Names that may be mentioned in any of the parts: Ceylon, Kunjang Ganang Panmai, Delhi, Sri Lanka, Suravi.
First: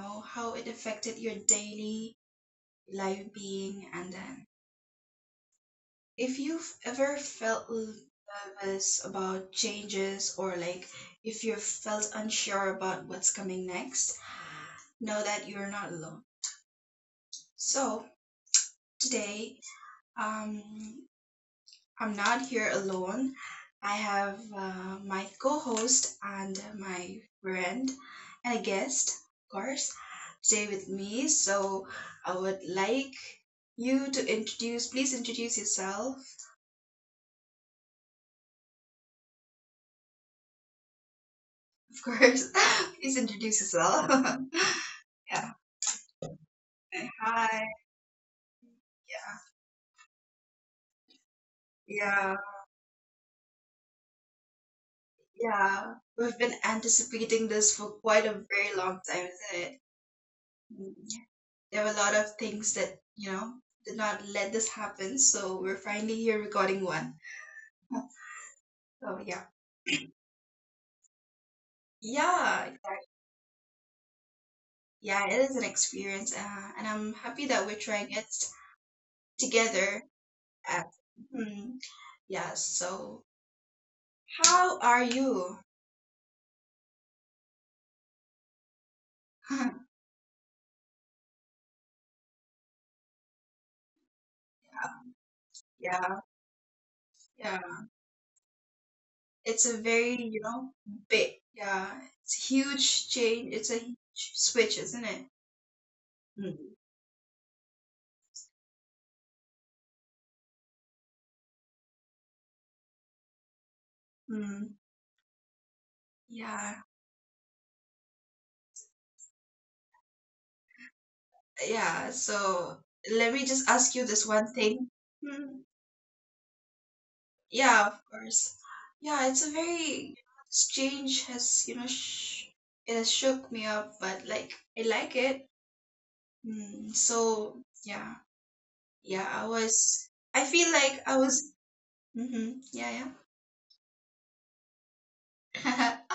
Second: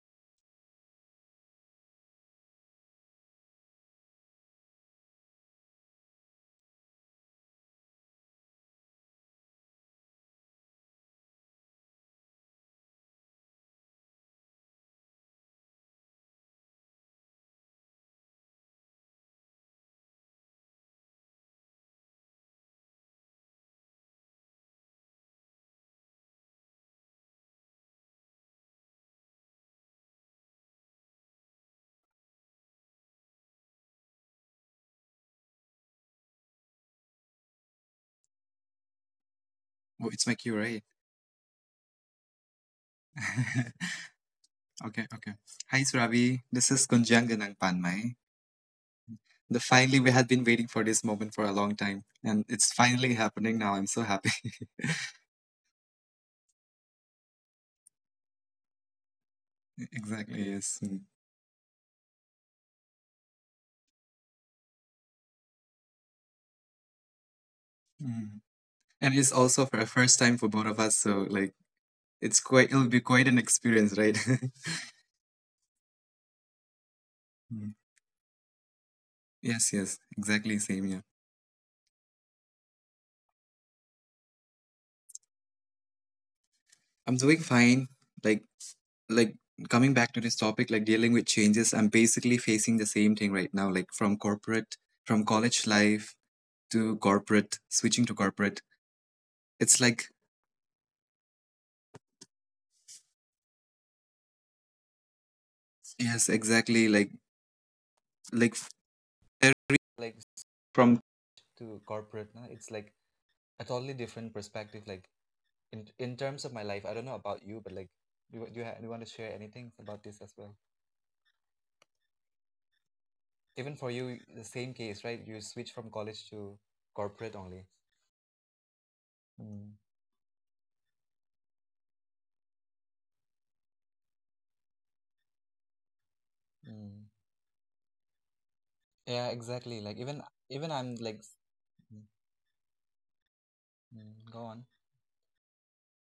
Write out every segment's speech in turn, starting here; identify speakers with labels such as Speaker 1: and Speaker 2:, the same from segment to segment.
Speaker 1: how it affected your daily life being, and then if you've ever felt nervous about changes or like if you've felt unsure about what's coming next, know that you're not alone. So today, um, I'm not here alone. I have my co-host and my friend and a guest, of course, today with me. So I would like you to please introduce yourself.
Speaker 2: Oh, it's my cue, right?
Speaker 1: Of course. Please introduce yourself.
Speaker 2: okay, okay.
Speaker 1: Yeah.
Speaker 2: Hi, Suravi. This is Kunjang Ganang
Speaker 1: Hi.
Speaker 2: Panmai. The Finally we had been waiting for this moment for a long time,
Speaker 1: Yeah.
Speaker 2: and it's finally happening now. I'm so happy.
Speaker 1: Yeah, we've been anticipating this for quite a very long time, isn't it?
Speaker 2: Exactly. Yes.
Speaker 1: Mm,
Speaker 2: Mm.
Speaker 1: There were a lot of things that did not let this happen, so we're finally here recording one.
Speaker 2: Mm. And
Speaker 1: So,
Speaker 2: it's
Speaker 1: yeah.
Speaker 2: also for a first time for both of us, so like
Speaker 1: Yeah,
Speaker 2: it'll be
Speaker 1: exactly.
Speaker 2: quite an experience, right?
Speaker 1: Yeah, it is an experience, and I'm happy that
Speaker 2: Mm.
Speaker 1: we're trying it
Speaker 2: Yes. Yes.
Speaker 1: together.
Speaker 2: Exactly.
Speaker 1: Uh,
Speaker 2: Same. Yeah.
Speaker 1: hmm, yeah, so how are you?
Speaker 2: I'm doing fine. Like like coming back to this topic, like dealing with changes. I'm basically facing the same thing right now, from college life
Speaker 1: Yeah,
Speaker 2: to corporate,
Speaker 1: yeah.
Speaker 2: switching to corporate.
Speaker 1: It's a
Speaker 2: It's like
Speaker 1: very big, yeah, it's a huge change. It's a huge switch, isn't it?
Speaker 2: yes,
Speaker 1: Mhm.
Speaker 2: exactly, like very, like from to corporate. Na, it's like a totally different
Speaker 1: Mm,
Speaker 2: perspective. Like in terms of my
Speaker 1: yeah,
Speaker 2: life, I don't know about you, but like do you want to share anything about this as well?
Speaker 1: yeah. So let me just
Speaker 2: Even for
Speaker 1: ask you
Speaker 2: you,
Speaker 1: this
Speaker 2: the
Speaker 1: one
Speaker 2: same
Speaker 1: thing.
Speaker 2: case, right? You
Speaker 1: Mm,
Speaker 2: switch from college to corporate only.
Speaker 1: yeah, of course. Yeah, it's a
Speaker 2: Mm,
Speaker 1: very this change has you know sh it has shook me up, but like I like it. Mm,
Speaker 2: mm.
Speaker 1: so yeah, yeah.
Speaker 2: Yeah,
Speaker 1: I
Speaker 2: exactly. Like
Speaker 1: was.
Speaker 2: even
Speaker 1: I
Speaker 2: even
Speaker 1: feel
Speaker 2: I'm
Speaker 1: like I
Speaker 2: like,
Speaker 1: was.
Speaker 2: mm,
Speaker 1: Mm-hmm, yeah,
Speaker 2: go on.
Speaker 1: yeah.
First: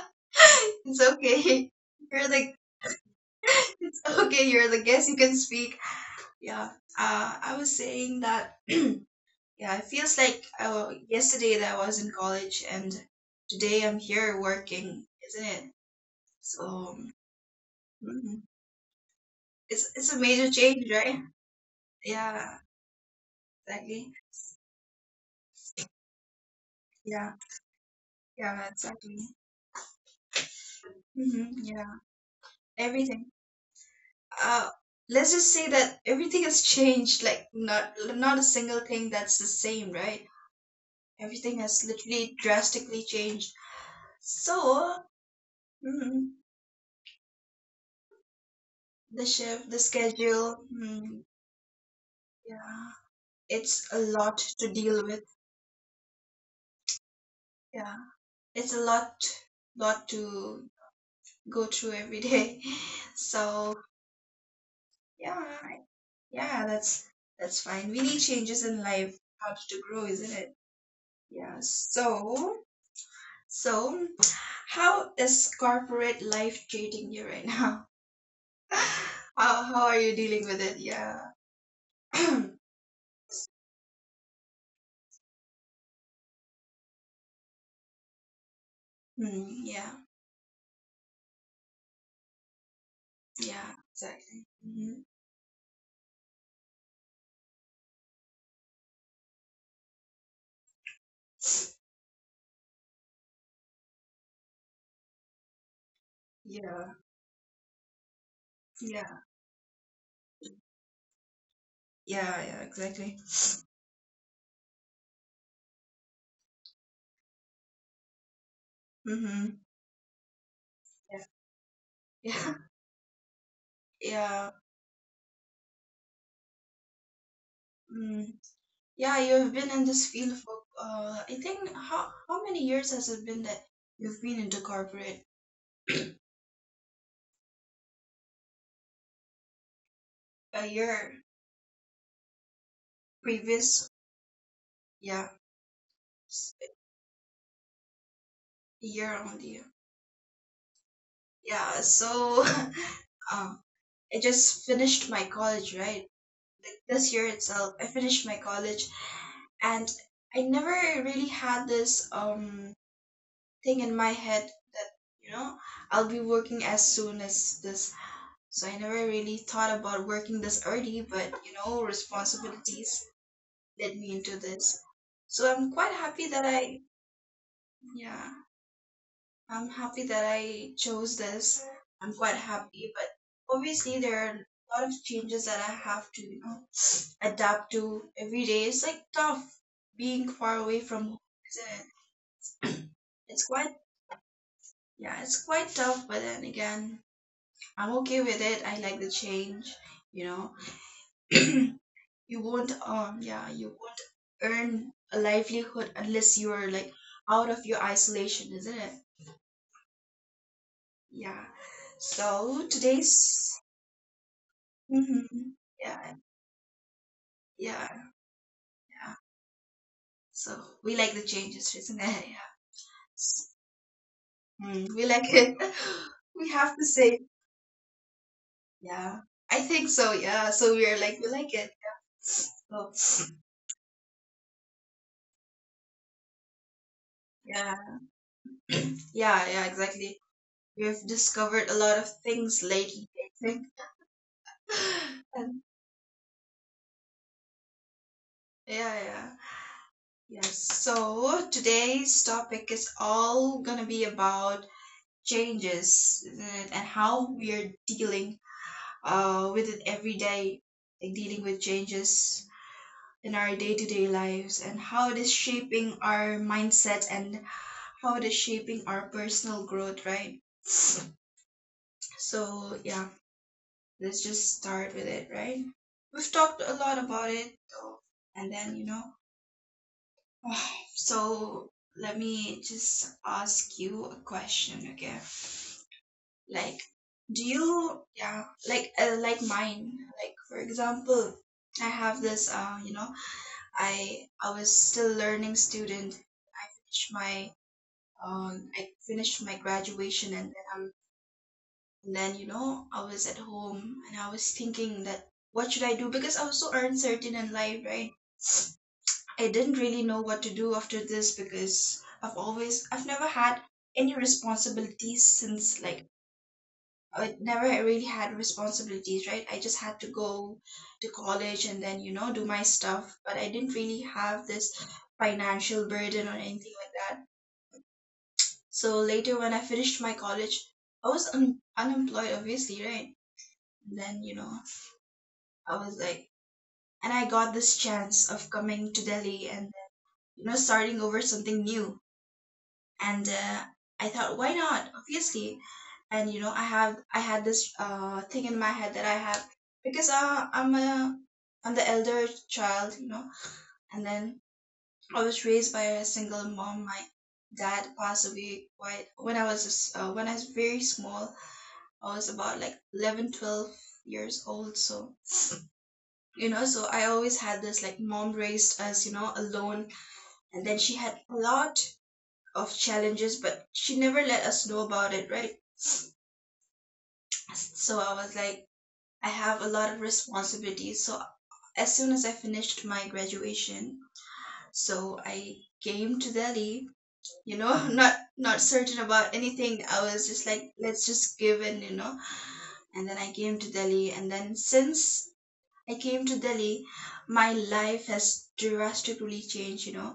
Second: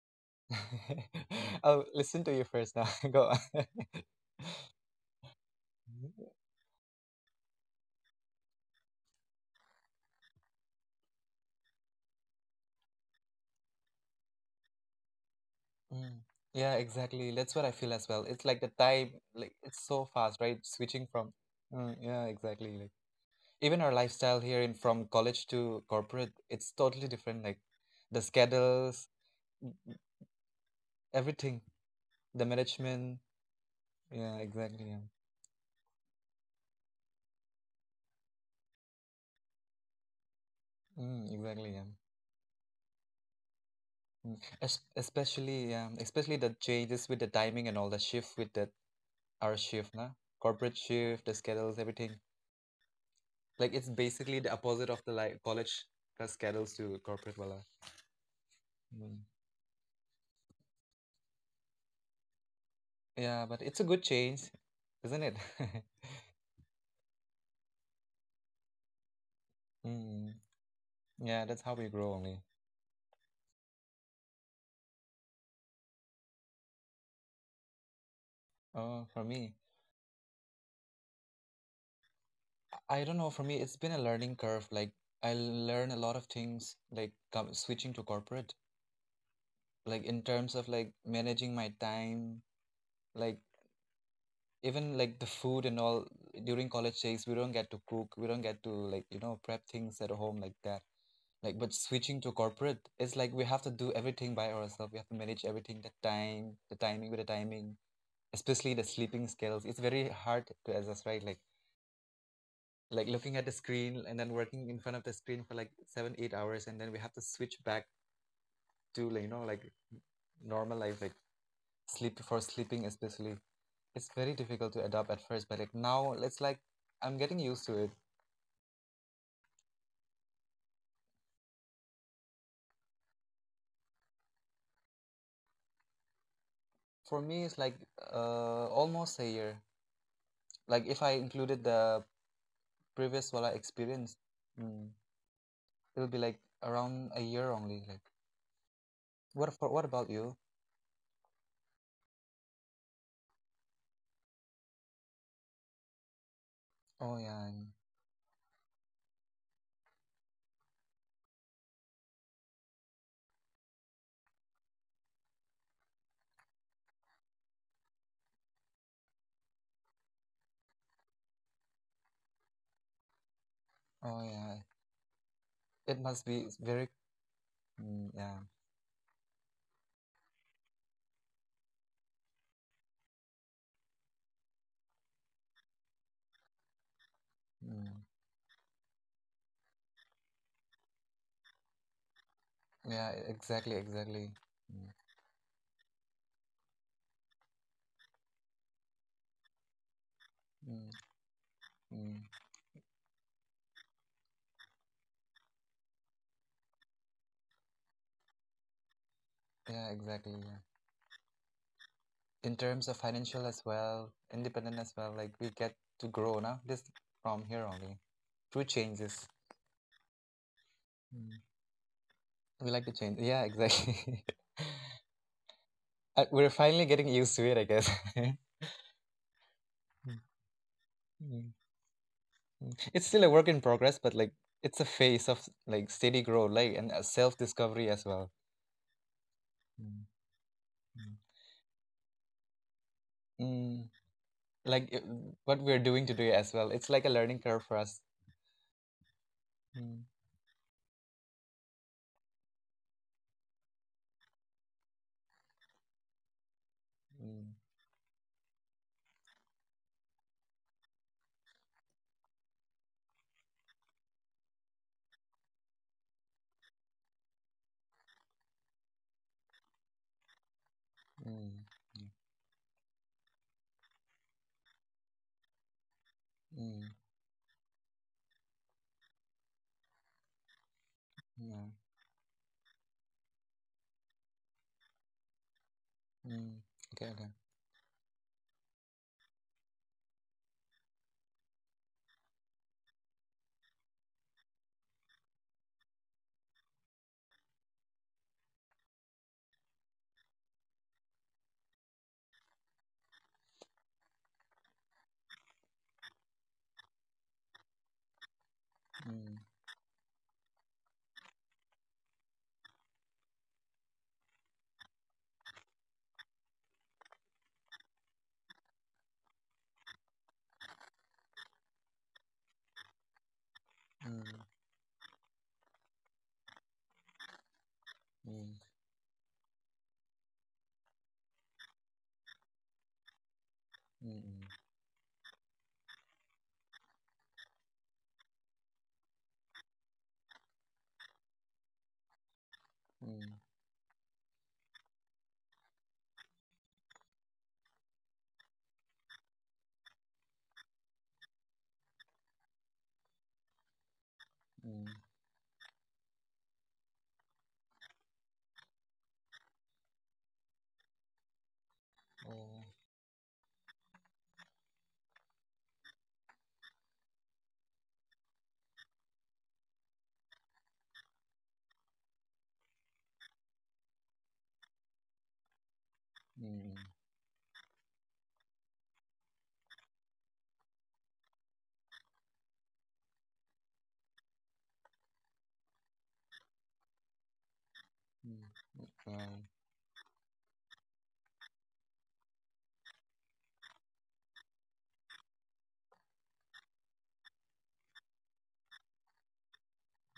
Speaker 1: It's okay.
Speaker 2: I'll listen
Speaker 1: You're
Speaker 2: to you
Speaker 1: the
Speaker 2: first now. Go on.
Speaker 1: it's okay. You're the guest. You can speak. Yeah. I was saying that. Yeah, it feels like yesterday that I was in college, and today I'm here working, isn't it?
Speaker 2: Mm. Yeah,
Speaker 1: So
Speaker 2: exactly. That's what I feel as well.
Speaker 1: mhm.
Speaker 2: It's like the time, like it's
Speaker 1: it's
Speaker 2: so
Speaker 1: it's a
Speaker 2: fast,
Speaker 1: major
Speaker 2: right?
Speaker 1: change,
Speaker 2: Switching
Speaker 1: right?
Speaker 2: from, mm, yeah,
Speaker 1: Yeah.
Speaker 2: exactly. Like even our
Speaker 1: Exactly.
Speaker 2: lifestyle here in from college to corporate, it's totally
Speaker 1: Yeah.
Speaker 2: different. Like the
Speaker 1: Yeah.
Speaker 2: schedules,
Speaker 1: Exactly.
Speaker 2: mm,
Speaker 1: Hmm,
Speaker 2: everything,
Speaker 1: yeah.
Speaker 2: the management.
Speaker 1: Everything.
Speaker 2: Yeah,
Speaker 1: Uh,
Speaker 2: exactly. Yeah.
Speaker 1: let's just say that everything has changed. Like not a single thing that's the same, right?
Speaker 2: Mm,
Speaker 1: Everything
Speaker 2: exactly. Yeah.
Speaker 1: has literally drastically changed.
Speaker 2: Mm. Es
Speaker 1: So.
Speaker 2: especially, yeah,
Speaker 1: Mhm.
Speaker 2: especially the changes with the timing and all the shift with the
Speaker 1: The
Speaker 2: our
Speaker 1: shift, the
Speaker 2: shift, nah?
Speaker 1: schedule.
Speaker 2: Corporate shift,
Speaker 1: Mm,
Speaker 2: the schedules, everything.
Speaker 1: yeah,
Speaker 2: Like it's
Speaker 1: it's a lot
Speaker 2: basically the
Speaker 1: to
Speaker 2: opposite of
Speaker 1: deal
Speaker 2: the
Speaker 1: with.
Speaker 2: like college schedules to corporate, voila.
Speaker 1: Yeah, it's a lot,
Speaker 2: Mm.
Speaker 1: lot to go through every day.
Speaker 2: Yeah, but
Speaker 1: So
Speaker 2: it's a good change, isn't it?
Speaker 1: yeah, I- yeah, that's fine. We need changes in life, how to grow,
Speaker 2: Mm.
Speaker 1: isn't it?
Speaker 2: Yeah,
Speaker 1: Yeah.
Speaker 2: that's how we grow only.
Speaker 1: So, how is corporate life treating you right now?
Speaker 2: Oh, for me,
Speaker 1: How are you dealing with it? Yeah.
Speaker 2: I don't know. For me, it's been a learning curve. Like I learn a lot of things, like com switching to corporate,
Speaker 1: Mm, yeah.
Speaker 2: like in terms of like managing my time, like
Speaker 1: Yeah. Exactly.
Speaker 2: even
Speaker 1: Hmm,
Speaker 2: like the food and all. During college days, we don't get to cook, we don't get to like prep things at home like that. Like, but switching to corporate, it's like we have to do everything by ourselves. We have to manage everything, the time, the
Speaker 1: yeah.
Speaker 2: timing with the timing, especially the
Speaker 1: Yeah,
Speaker 2: sleeping skills. It's very hard to assess, right? Like
Speaker 1: yeah, yeah, exactly.
Speaker 2: looking at the screen and then working in front of the screen for like 7-8 hours, and then we have to switch back to like like
Speaker 1: Mm-hmm.
Speaker 2: normal life, like
Speaker 1: Yeah, yeah,
Speaker 2: sleeping especially. It's very
Speaker 1: yeah.
Speaker 2: difficult to adapt at first, but like now it's like I'm getting used to it.
Speaker 1: Mm. Yeah, you've been in this field for I think how many years has it been that you've been into corporate?
Speaker 2: For me it's like almost a year.
Speaker 1: A
Speaker 2: Like if I
Speaker 1: year
Speaker 2: included the previous wala
Speaker 1: previous,
Speaker 2: experience, mm,
Speaker 1: yeah,
Speaker 2: it'll be like
Speaker 1: s-
Speaker 2: around a year only, like
Speaker 1: a year on the
Speaker 2: what about you?
Speaker 1: yeah. So, um, I just finished my college, right? Like, this
Speaker 2: Oh
Speaker 1: year
Speaker 2: yeah.
Speaker 1: itself, I finished my college, and I never really had this thing in my head that you know I'll be working as soon as this. So I never really thought about working this early, but responsibilities led me
Speaker 2: Oh
Speaker 1: into
Speaker 2: yeah.
Speaker 1: this. So I'm quite
Speaker 2: It must
Speaker 1: happy
Speaker 2: be
Speaker 1: that I
Speaker 2: very, mm,
Speaker 1: yeah,
Speaker 2: yeah,
Speaker 1: I'm happy that I chose this. I'm quite happy, but obviously there are a lot of changes that I have to adapt
Speaker 2: mm,
Speaker 1: to every day. It's like tough being far away from home. Isn't it?
Speaker 2: yeah,
Speaker 1: It's
Speaker 2: exactly,
Speaker 1: quite
Speaker 2: exactly. Mm,
Speaker 1: yeah, it's quite tough, but then again I'm okay with it. I like the change, you know.
Speaker 2: mm, mm,
Speaker 1: You won't yeah, you won't earn a livelihood unless you're like out of your isolation, isn't it?
Speaker 2: yeah, exactly. Yeah.
Speaker 1: Yeah.
Speaker 2: In
Speaker 1: So
Speaker 2: terms of financial
Speaker 1: today's.
Speaker 2: as well, independent as well, like we
Speaker 1: Mhm.
Speaker 2: get to
Speaker 1: Yeah,
Speaker 2: grow now, this from here
Speaker 1: yeah,
Speaker 2: only, through
Speaker 1: yeah.
Speaker 2: changes.
Speaker 1: So we like the
Speaker 2: Mm.
Speaker 1: changes, isn't it? Yeah.
Speaker 2: We like to change. Yeah,
Speaker 1: S-
Speaker 2: exactly.
Speaker 1: we like it.
Speaker 2: We're
Speaker 1: We have
Speaker 2: finally
Speaker 1: to
Speaker 2: getting
Speaker 1: say,
Speaker 2: used to it, I guess.
Speaker 1: yeah. I think so,
Speaker 2: Mm,
Speaker 1: yeah. So we
Speaker 2: mm,
Speaker 1: like it.
Speaker 2: mm. It's still a
Speaker 1: So
Speaker 2: work in progress, but like it's a phase of like steady growth, like and
Speaker 1: yeah.
Speaker 2: self-discovery as well.
Speaker 1: Yeah, yeah,
Speaker 2: Mm,
Speaker 1: exactly. We have
Speaker 2: mm.
Speaker 1: discovered a lot of things lately, I think.
Speaker 2: Mm. like it- what
Speaker 1: And
Speaker 2: we're doing today as well. It's like a learning curve for us.
Speaker 1: yeah, yeah.
Speaker 2: Mm,
Speaker 1: Yes. So today's topic is all gonna be about changes and how we
Speaker 2: mm,
Speaker 1: are dealing with it every day, like dealing with changes in our day-to-day lives and how it is shaping our mindset and how it is shaping our personal growth, right?
Speaker 2: mm,
Speaker 1: So yeah. Let's just start with it, right? We've talked
Speaker 2: mm,
Speaker 1: a
Speaker 2: mm,
Speaker 1: lot about it, though, and then, you know.
Speaker 2: yeah,
Speaker 1: So let me just ask you a question, okay?
Speaker 2: mm.
Speaker 1: Like,
Speaker 2: Okay, okay.
Speaker 1: do you, yeah, like mine, like, for example, I have this, I was still learning student. I finished my graduation, and then I'm and then I was at home and I was thinking that what should I do? Because I was so uncertain in life, right?
Speaker 2: Mm,
Speaker 1: I didn't really know what to do after this because I've never had any responsibilities since like, I never really had responsibilities, right? I just had to go to college and then do my stuff, but I didn't really
Speaker 2: mm,
Speaker 1: have this financial burden or anything like that.
Speaker 2: mm,
Speaker 1: So later when I finished my college, I was unemployed, obviously, right? then
Speaker 2: mm,
Speaker 1: I was like, and I got this chance of coming to Delhi and starting over something new. And
Speaker 2: mm,
Speaker 1: I thought, why not? Obviously, and I had this thing in my head that I have because I'm a I'm the elder child. And then
Speaker 2: mm,
Speaker 1: I was raised by a single mom. My dad passed away quite when I was just, when I was very small. I was about
Speaker 2: oh,
Speaker 1: like 11, 12 years old. So so I always had this, like, mom raised us alone, and then she had a lot of challenges, but she never let us know about it, right?
Speaker 2: mm,
Speaker 1: So I was like, I have a lot of responsibilities. So as soon as I finished my graduation, so I came to Delhi, you know, not
Speaker 2: mm,
Speaker 1: not certain about
Speaker 2: wow,
Speaker 1: anything. I was just like, let's just give in. And then I came to Delhi, and then since I came to Delhi, my life has drastically changed.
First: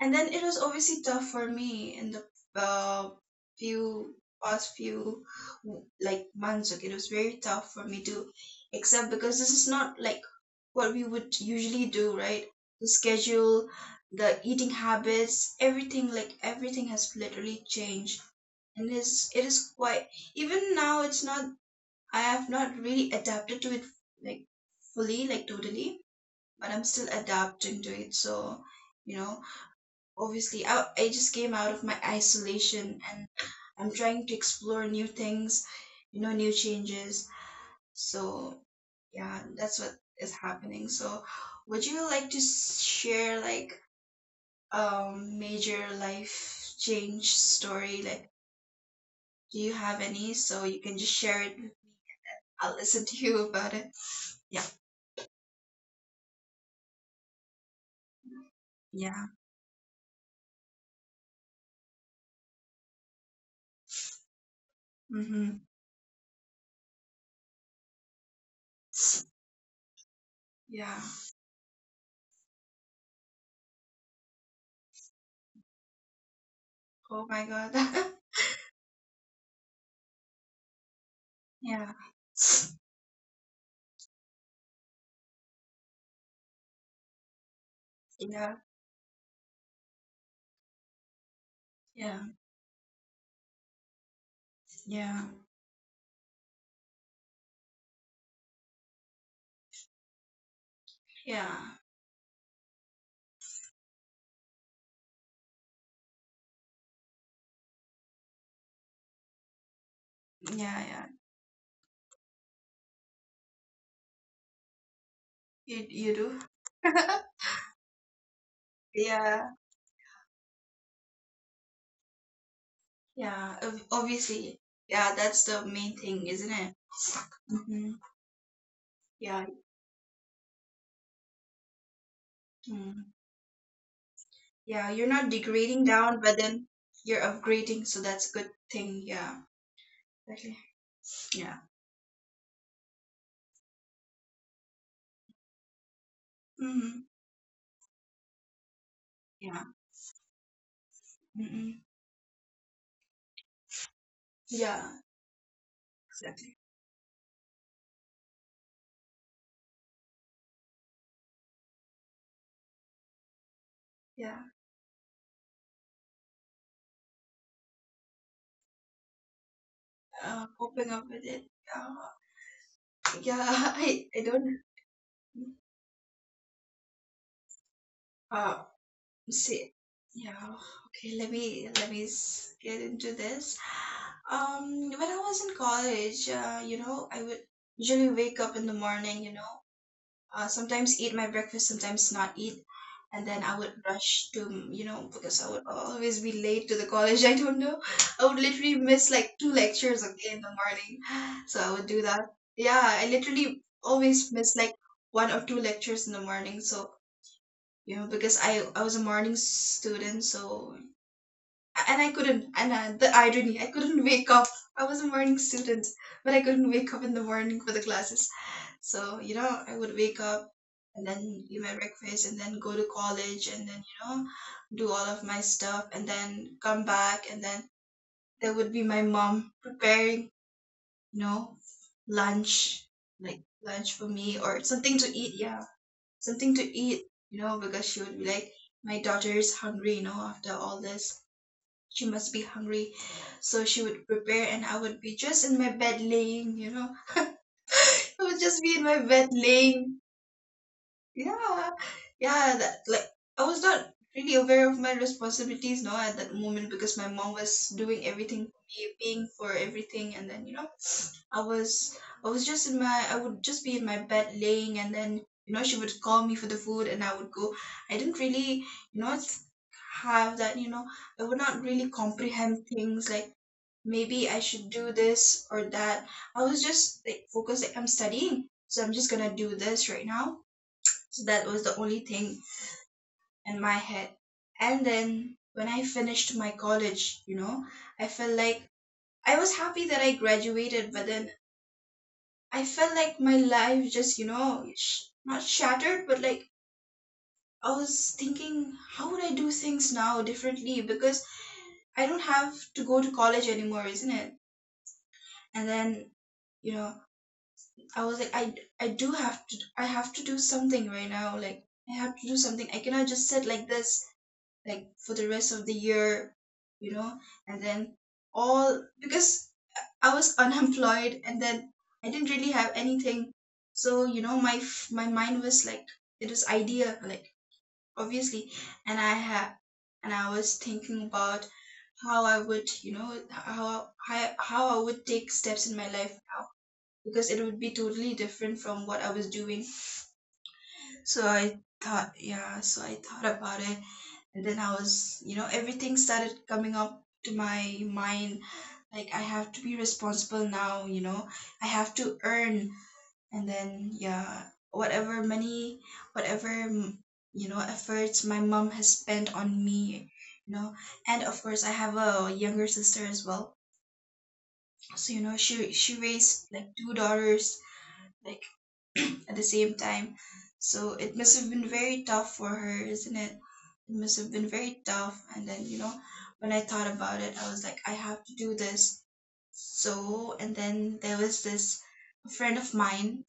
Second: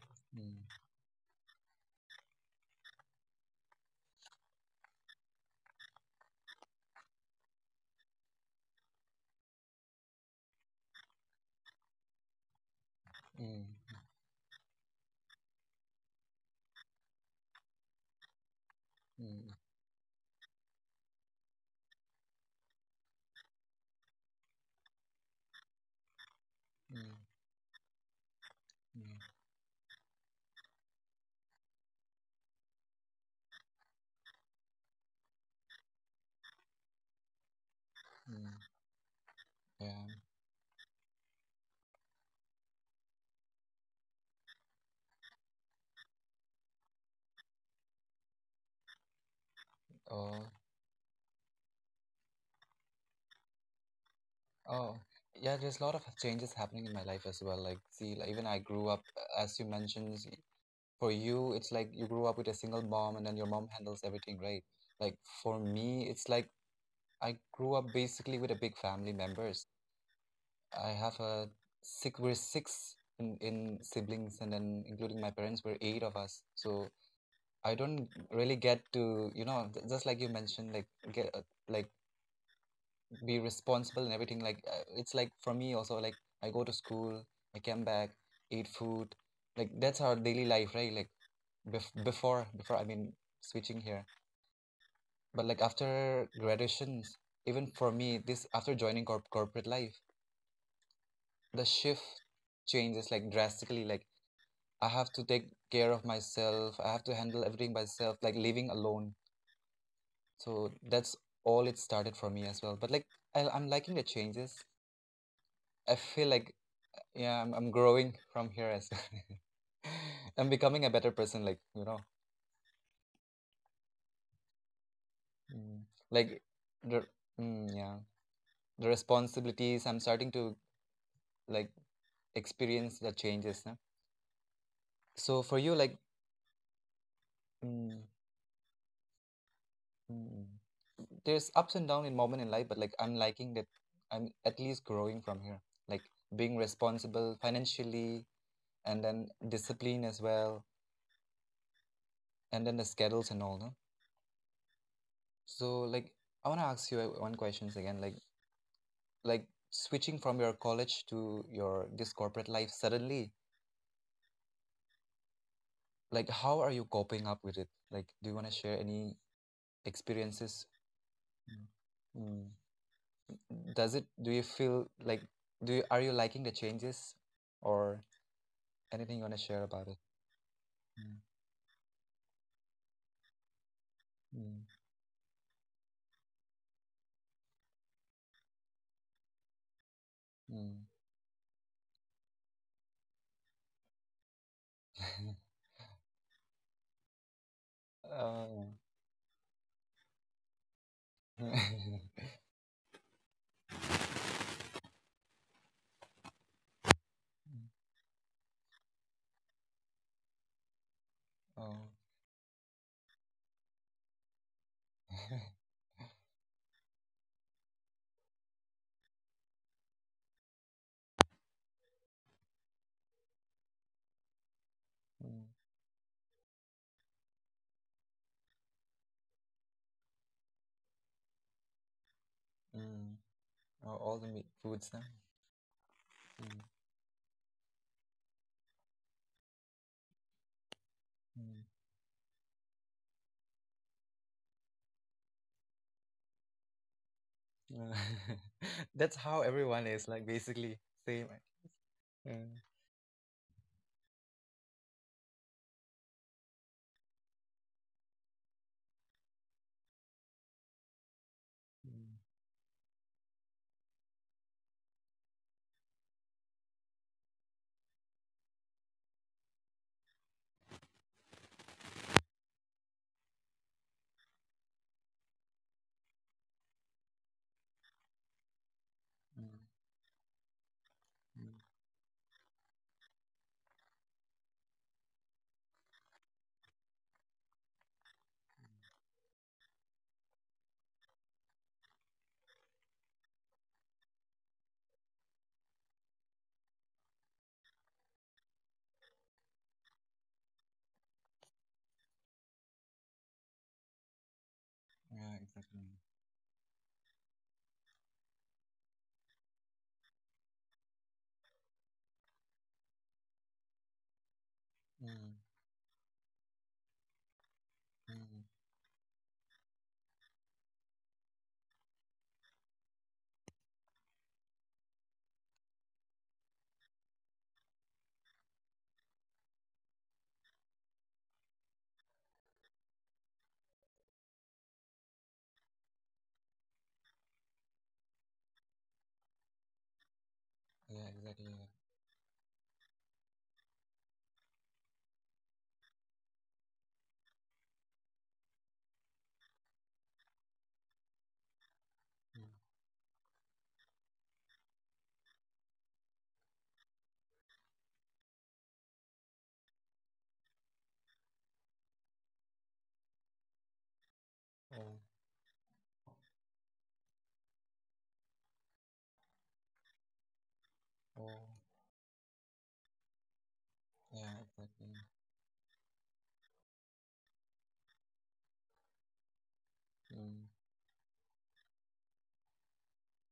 Speaker 1: And then it was
Speaker 2: mm,
Speaker 1: obviously tough for me in the uh, few past few, like, months. Okay, it was very tough for me to accept because this is not like what we would usually do, right? The schedule,
Speaker 2: mm,
Speaker 1: the eating habits, everything has literally changed, and
Speaker 2: mm,
Speaker 1: it
Speaker 2: mm,
Speaker 1: is quite even now. It's not, I have not really adapted to it, like fully, like totally, but I'm still
Speaker 2: mm,
Speaker 1: adapting to it. So, you know, obviously, I just came out of my isolation, and I'm trying to explore new things new changes.
Speaker 2: mm,
Speaker 1: So, yeah, that's what
Speaker 2: yeah,
Speaker 1: is happening. So, would you like to share, like, a major life change story? Like, do you have any?
Speaker 2: oh,
Speaker 1: So you can just share it. I'll listen to you about it. Yeah.
Speaker 2: oh. Yeah, there's a lot of changes happening in my life as well. Like, see, like, even I grew up,
Speaker 1: Yeah.
Speaker 2: as you mentioned, for you it's like you grew up with a single mom and then your mom handles everything, right? Like for
Speaker 1: Mm-hmm.
Speaker 2: me it's like I grew up basically with a big family members. I
Speaker 1: Yeah.
Speaker 2: have a six we're six in siblings, and then including my parents we're eight of us, so
Speaker 1: Oh my God.
Speaker 2: I don't really get to you know just like you mentioned, like get like
Speaker 1: Yeah.
Speaker 2: be responsible and everything, like it's like for me also, like I go to school, I come back,
Speaker 1: Yeah.
Speaker 2: eat food, like that's our daily life, right? Like bef-
Speaker 1: Yeah.
Speaker 2: before before I mean switching here,
Speaker 1: Yeah.
Speaker 2: but like after graduations, even for me this after joining corporate life,
Speaker 1: Yeah.
Speaker 2: the shift changes like drastically, like I have to take care of myself, I have to handle everything myself, like living alone. So
Speaker 1: Yeah. Yeah.
Speaker 2: that's all it started for me as well, but like I'm liking the changes,
Speaker 1: You
Speaker 2: I
Speaker 1: you
Speaker 2: feel like
Speaker 1: do.
Speaker 2: yeah I'm growing from here as well.
Speaker 1: Yeah.
Speaker 2: I'm becoming a better person, like
Speaker 1: Yeah. Obviously. Yeah. That's the
Speaker 2: mm,
Speaker 1: main thing,
Speaker 2: like
Speaker 1: isn't it?
Speaker 2: the mm,
Speaker 1: Hmm,
Speaker 2: yeah, the
Speaker 1: yeah.
Speaker 2: responsibilities I'm starting to like experience,
Speaker 1: Mm.
Speaker 2: the changes, huh?
Speaker 1: Yeah. You're not
Speaker 2: So for you,
Speaker 1: degrading
Speaker 2: like,
Speaker 1: down, but then you're upgrading, so
Speaker 2: mm,
Speaker 1: that's a good thing. Yeah.
Speaker 2: mm,
Speaker 1: Exactly.
Speaker 2: there's
Speaker 1: Yeah.
Speaker 2: ups and down in moment in life, but like I'm liking that I'm at least growing from here, like being
Speaker 1: Mm-hmm.
Speaker 2: responsible financially, and then
Speaker 1: Yeah.
Speaker 2: discipline as well,
Speaker 1: Mm-mm.
Speaker 2: and then the schedules and all, no?
Speaker 1: Yeah.
Speaker 2: So like I
Speaker 1: Exactly.
Speaker 2: want to ask you one questions again, like like switching from your college to your this corporate life suddenly?
Speaker 1: Yeah.
Speaker 2: Like, how are you coping up with it? Like, do you want to share any experiences?
Speaker 1: Coping up with it. Uh,
Speaker 2: Mm.
Speaker 1: yeah.
Speaker 2: Does it,
Speaker 1: I
Speaker 2: do you
Speaker 1: don't.
Speaker 2: feel like, are you liking the changes or
Speaker 1: Uh,
Speaker 2: anything you want to share
Speaker 1: See,
Speaker 2: about it?
Speaker 1: yeah, okay, get into this.
Speaker 2: Mm.
Speaker 1: When I was in college, I would usually wake up in the morning, sometimes eat my breakfast, sometimes not eat, and then I would rush to,
Speaker 2: Mm.
Speaker 1: because I would always be late to the college. I don't know. I would
Speaker 2: Oh.
Speaker 1: literally miss like two lectures, okay, in the morning. So I would do that. Yeah, I literally always miss like one or two lectures in the morning. So because I was a morning student. So,
Speaker 2: Oh.
Speaker 1: and I couldn't and the irony, I couldn't wake up. I was a morning student, but I couldn't wake up in the morning for the classes. So I would wake up and then eat my breakfast and then go to college and then do all of my
Speaker 2: Mm.
Speaker 1: stuff and then come back, and then there would be my mom preparing, you know lunch
Speaker 2: Mm.
Speaker 1: like
Speaker 2: Oh,
Speaker 1: lunch for
Speaker 2: all the
Speaker 1: me
Speaker 2: meat
Speaker 1: or
Speaker 2: foods
Speaker 1: something
Speaker 2: now.
Speaker 1: to eat, yeah, something to eat, because she would be like, my daughter is hungry, after all this.
Speaker 2: Mm.
Speaker 1: She must be hungry. So she would prepare, and I would be just in my bed laying.
Speaker 2: Mm.
Speaker 1: I would just be in my
Speaker 2: That's
Speaker 1: bed
Speaker 2: how everyone
Speaker 1: laying,
Speaker 2: is like basically same.
Speaker 1: yeah,
Speaker 2: Mm,
Speaker 1: yeah, that like I was not really aware of my responsibilities now at that moment because my mom was doing everything for me, paying for everything, and then you know, I was
Speaker 2: mm,
Speaker 1: I was just in my I would just be in my bed laying, and then, she would call me for the food, and I would go. I didn't really you know th- have that I would not really comprehend things like maybe I should do this or that. I was just like focused like I'm studying, so I'm just gonna do
Speaker 2: mm,
Speaker 1: this right now so that
Speaker 2: mm.
Speaker 1: was the only thing in my head. And then when I finished my college, I felt like I was happy that I graduated, but then I felt like my life just, not shattered, but like I was thinking, how would I do things now differently? Because I don't have to go to college anymore, isn't it?
Speaker 2: Yeah,
Speaker 1: And
Speaker 2: exactly.
Speaker 1: then, you know, I was like, I do have to, I have to do something right now. Like, I have to do something. I cannot just sit like this like for the
Speaker 2: Mm,
Speaker 1: rest of the year, you know, and then
Speaker 2: mm.
Speaker 1: all because I was unemployed and then I didn't really have anything. So, my mind was like it was idea like obviously and I had and I was thinking about how I would, how I would take steps in my life because it would be totally different from what I was doing
Speaker 2: Yeah,
Speaker 1: so
Speaker 2: exactly.
Speaker 1: I
Speaker 2: Yeah.
Speaker 1: thought, yeah, so I thought about it. And then I was, everything started coming up to my mind. Like, I have to be responsible now, I have to
Speaker 2: Mm.
Speaker 1: earn. And then, yeah, whatever money, whatever, mm, efforts my mom has spent on me, you know. And of course, I have a younger sister as well.
Speaker 2: Oh,
Speaker 1: So, she raised like two daughters like. at the same time. So it must
Speaker 2: oh,
Speaker 1: have been very tough for her, isn't it? It must have
Speaker 2: yeah,
Speaker 1: been very
Speaker 2: exactly.
Speaker 1: tough. And then, when I thought about it, I was like, I have to do this. So,
Speaker 2: Mm,
Speaker 1: and then there was this friend of mine.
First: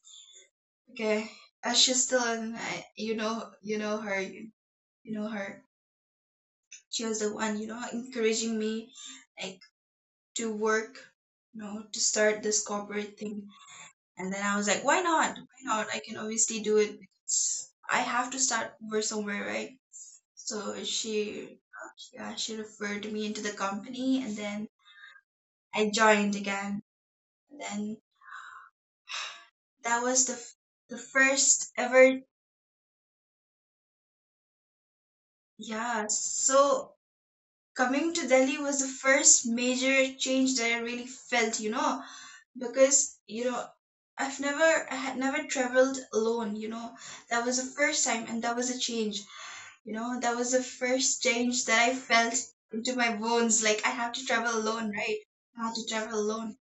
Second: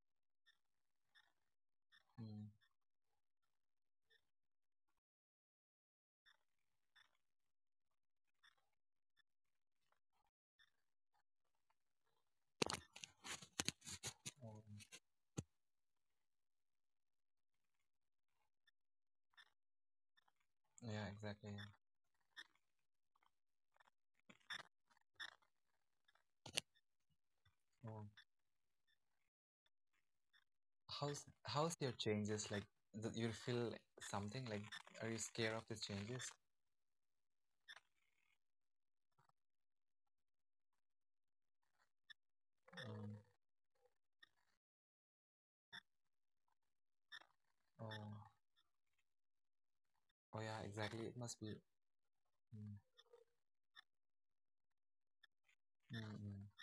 Speaker 1: Okay. She's still
Speaker 2: mm.
Speaker 1: in, you know her. She was the one, encouraging me like to work, to start this corporate thing. And then I
Speaker 2: Oh,
Speaker 1: was like, why not? Why not? I can obviously do it because I have to start over somewhere, right? So
Speaker 2: yeah, exactly.
Speaker 1: she, yeah, she referred me into the company, and then I joined again. And then
Speaker 2: Oh,
Speaker 1: that was the
Speaker 2: how's
Speaker 1: first
Speaker 2: how's your
Speaker 1: ever,
Speaker 2: changes? Like, do you feel something? Like, are you scared of the
Speaker 1: yeah.
Speaker 2: changes?
Speaker 1: So coming to Delhi was the first major change that I really felt,
Speaker 2: Mm,
Speaker 1: Because I had never traveled alone. That was the first time,
Speaker 2: oh,
Speaker 1: and that was a change. You know that
Speaker 2: oh,
Speaker 1: was
Speaker 2: yeah,
Speaker 1: the
Speaker 2: exactly. It
Speaker 1: first
Speaker 2: must be.
Speaker 1: change that I felt
Speaker 2: Mm,
Speaker 1: into my bones. Like I have to travel alone, right? I had to
Speaker 2: mm,
Speaker 1: travel alone.
Speaker 2: mm.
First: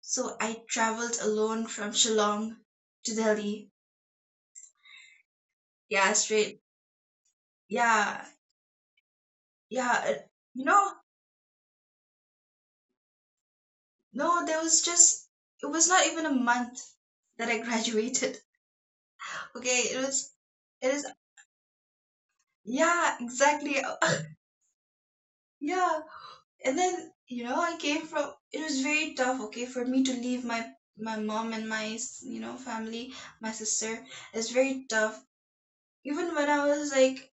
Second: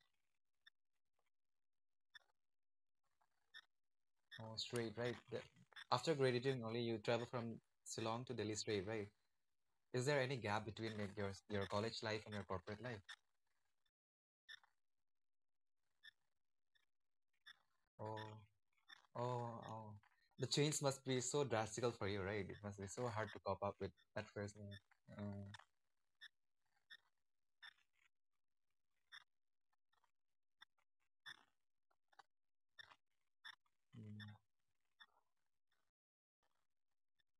Speaker 1: So I traveled alone from Shillong to Delhi.
Speaker 2: Oh, straight, right? The,
Speaker 1: Yeah,
Speaker 2: after
Speaker 1: straight.
Speaker 2: graduating, only you travel from Ceylon
Speaker 1: Yeah,
Speaker 2: to Delhi straight, right?
Speaker 1: yeah.
Speaker 2: Is there any gap
Speaker 1: You know,
Speaker 2: between like your college life and your corporate life?
Speaker 1: no, there was just it was not even a month that I
Speaker 2: Oh,
Speaker 1: graduated.
Speaker 2: oh, oh.
Speaker 1: Okay, it was
Speaker 2: The change
Speaker 1: it
Speaker 2: must
Speaker 1: is
Speaker 2: be so drastical for you, right? It must be so
Speaker 1: yeah,
Speaker 2: hard to cope up
Speaker 1: exactly.
Speaker 2: with at first. Mm, mm,
Speaker 1: Yeah. And then I came from it was very tough okay for me to leave my my mom and my family my sister.
Speaker 2: mm,
Speaker 1: It's very tough even when I was like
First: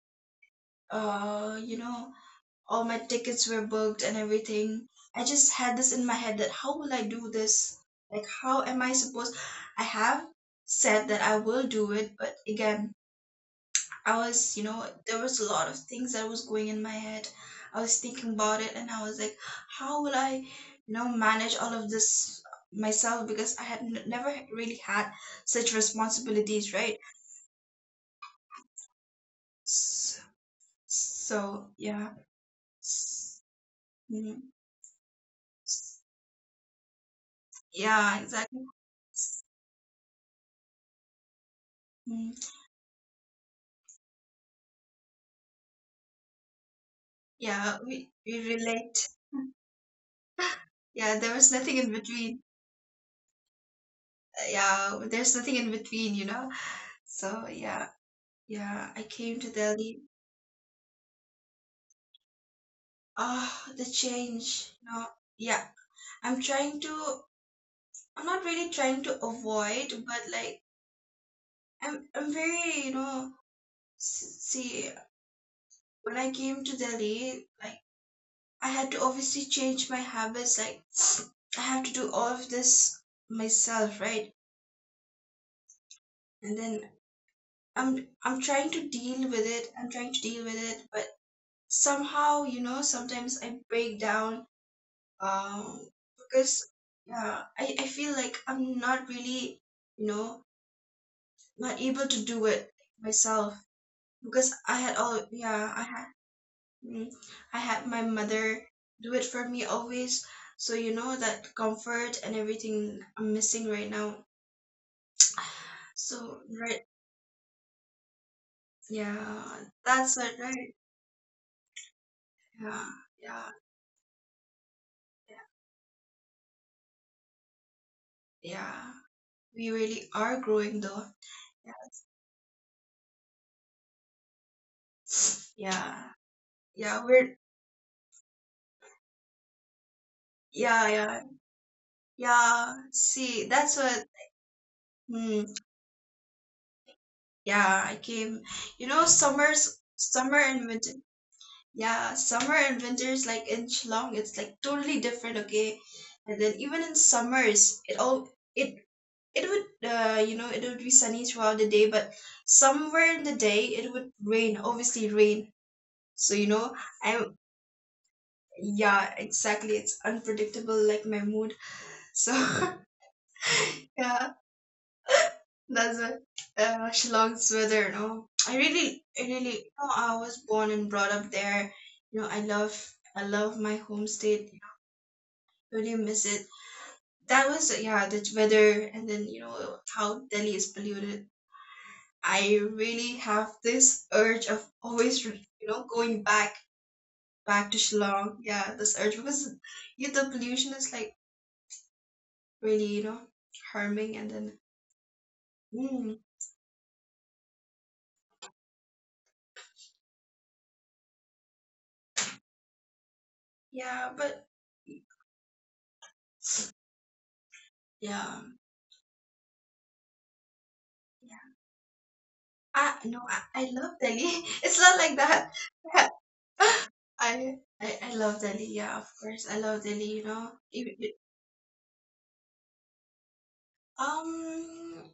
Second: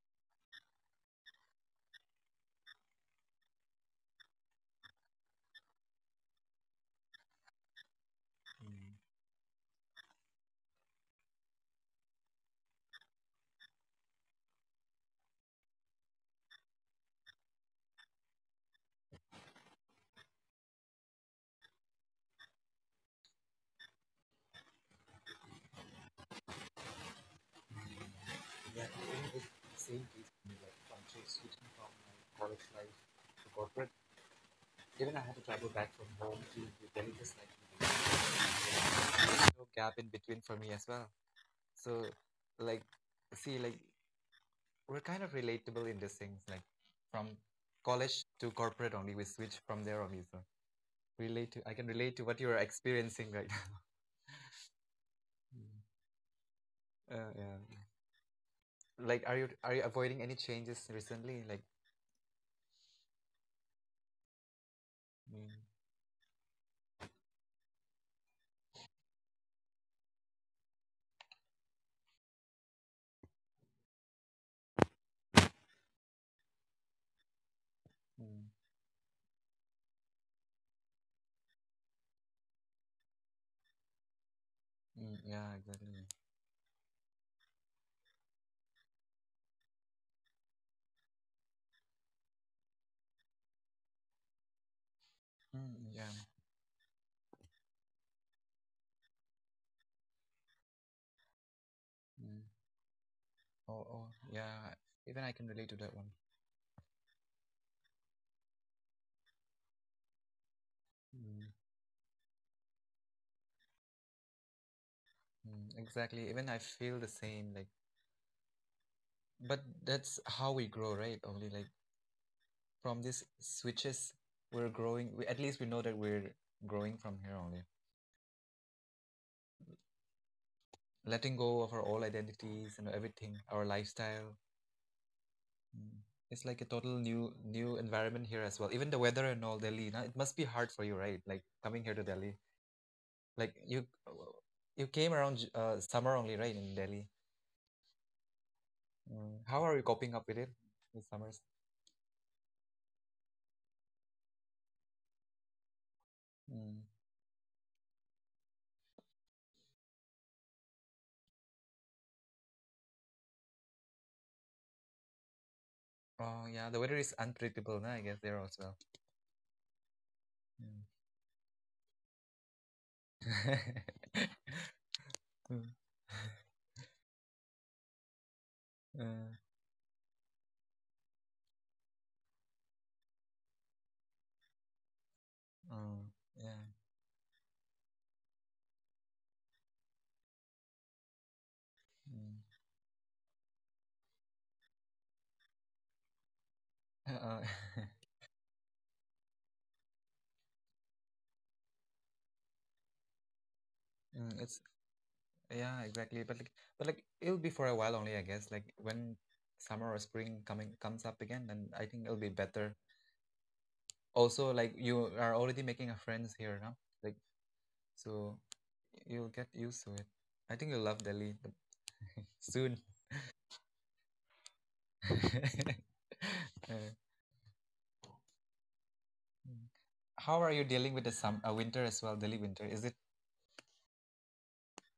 Speaker 1: uh you know all my tickets were booked and everything. I just had this in my head that how will I do this, like how am I
Speaker 2: mm.
Speaker 1: supposed. I have said that I will do it but again I was, there was a lot of things that was going in my head. I was thinking about it and I was like, how will I, manage all of this myself because I had never really had such responsibilities, right?
Speaker 2: Yeah, even with the same
Speaker 1: S-
Speaker 2: case, for me, like from switching
Speaker 1: So,
Speaker 2: from my
Speaker 1: yeah.
Speaker 2: college life
Speaker 1: S-
Speaker 2: to corporate,
Speaker 1: mm,
Speaker 2: even I had to travel back from home to the Delhi, just like
Speaker 1: yeah, exactly.
Speaker 2: there's no gap in between for me as well. So,
Speaker 1: Mm,
Speaker 2: like, see, like we're kind of relatable in these things, like from
Speaker 1: yeah,
Speaker 2: college to
Speaker 1: we
Speaker 2: corporate
Speaker 1: relate.
Speaker 2: only. We switch from there only. So
Speaker 1: Yeah, there
Speaker 2: relate
Speaker 1: was
Speaker 2: to I
Speaker 1: nothing
Speaker 2: can
Speaker 1: in
Speaker 2: relate to what
Speaker 1: between.
Speaker 2: you are experiencing right now.
Speaker 1: Yeah, there's nothing in between, you know? So,
Speaker 2: Yeah.
Speaker 1: yeah, yeah, I
Speaker 2: Like,
Speaker 1: came to
Speaker 2: are you
Speaker 1: Delhi.
Speaker 2: avoiding any changes recently? Like,
Speaker 1: Ah, the change. No,
Speaker 2: mm,
Speaker 1: yeah. I'm trying to. I'm not really trying to avoid, but like I'm. I'm very. You know. See, when I came to Delhi, like
Speaker 2: mm,
Speaker 1: I had to obviously change my habits. Like I have to do all of this myself, right?
Speaker 2: mm, yeah, exactly.
Speaker 1: And then I'm. I'm trying to deal with it. I'm trying to deal with it, but somehow, sometimes I break down
Speaker 2: Mm,
Speaker 1: um
Speaker 2: yeah.
Speaker 1: because yeah I feel like I'm not really you know not able to
Speaker 2: Mm.
Speaker 1: do it myself
Speaker 2: Oh, oh,
Speaker 1: because
Speaker 2: yeah.
Speaker 1: I had
Speaker 2: Even
Speaker 1: all
Speaker 2: I can relate
Speaker 1: yeah
Speaker 2: to
Speaker 1: I
Speaker 2: that one.
Speaker 1: had mm, I had my mother do it for me always. So you know that
Speaker 2: Mm,
Speaker 1: comfort and everything I'm missing right now.
Speaker 2: mm, exactly.
Speaker 1: So
Speaker 2: Even I
Speaker 1: right,
Speaker 2: feel the same. Like, but
Speaker 1: yeah, that's
Speaker 2: that's
Speaker 1: it
Speaker 2: how we
Speaker 1: right,
Speaker 2: grow, right? Only like
Speaker 1: yeah,
Speaker 2: from these
Speaker 1: yeah,
Speaker 2: switches we're growing, we, at
Speaker 1: yeah,
Speaker 2: least we know that we're growing from here only,
Speaker 1: yeah. We really are growing though,
Speaker 2: letting go
Speaker 1: yeah,
Speaker 2: of our old identities and everything, our lifestyle. Mm.
Speaker 1: yeah,
Speaker 2: It's like a total
Speaker 1: yeah, we're,
Speaker 2: new environment here as well, even the weather and all Delhi now. It must be hard for
Speaker 1: yeah,
Speaker 2: you, right,
Speaker 1: yeah.
Speaker 2: like coming here to Delhi?
Speaker 1: Yeah, see,
Speaker 2: Like
Speaker 1: that's
Speaker 2: you
Speaker 1: what.
Speaker 2: came around
Speaker 1: Hmm,
Speaker 2: summer only, right, in Delhi?
Speaker 1: yeah, I came. You know,
Speaker 2: Mm. How are you coping up with
Speaker 1: summer
Speaker 2: it,
Speaker 1: and winter.
Speaker 2: with summers?
Speaker 1: Yeah, summer and winter is like inch long. It's like totally different. Okay, and then
Speaker 2: Mm.
Speaker 1: even in summers, it all it it would it would be sunny throughout the day, but somewhere in the day it would rain. Obviously, rain. So you
Speaker 2: Oh yeah,
Speaker 1: know,
Speaker 2: the weather is
Speaker 1: I'm
Speaker 2: unpredictable now, I guess, there as well.
Speaker 1: yeah exactly. It's unpredictable, like my mood. So
Speaker 2: Mm.
Speaker 1: yeah, that's a Shillong's weather, sweater. No, I really,
Speaker 2: Mm.
Speaker 1: I really, I was born and brought up there. You know, I love my home state. I really
Speaker 2: Mm,
Speaker 1: miss it.
Speaker 2: yeah.
Speaker 1: That was, yeah, the weather, and then you know how Delhi is polluted.
Speaker 2: Mm.
Speaker 1: I really have this urge of always, going back,
Speaker 2: Uh,
Speaker 1: back to Shillong. Yeah, this urge because yeah, the pollution is like really, harming, and
Speaker 2: mm,
Speaker 1: then,
Speaker 2: it's yeah,
Speaker 1: mm,
Speaker 2: exactly. But like, it'll be for a while only, I guess. Like when summer or spring coming comes up again, then I think it'll be better.
Speaker 1: yeah, but
Speaker 2: Also, like you are already making a friends here now, like
Speaker 1: yeah. Yeah.
Speaker 2: so you'll get used to it. I think you'll love soon.
Speaker 1: Ah, no, I love Delhi. It's not like that.
Speaker 2: Uh,
Speaker 1: I, I love Delhi. Yeah, of course, I
Speaker 2: mm.
Speaker 1: love Delhi. You
Speaker 2: How
Speaker 1: know,
Speaker 2: are you dealing with the summer, winter as well? Delhi winter, is it?
Speaker 1: Um,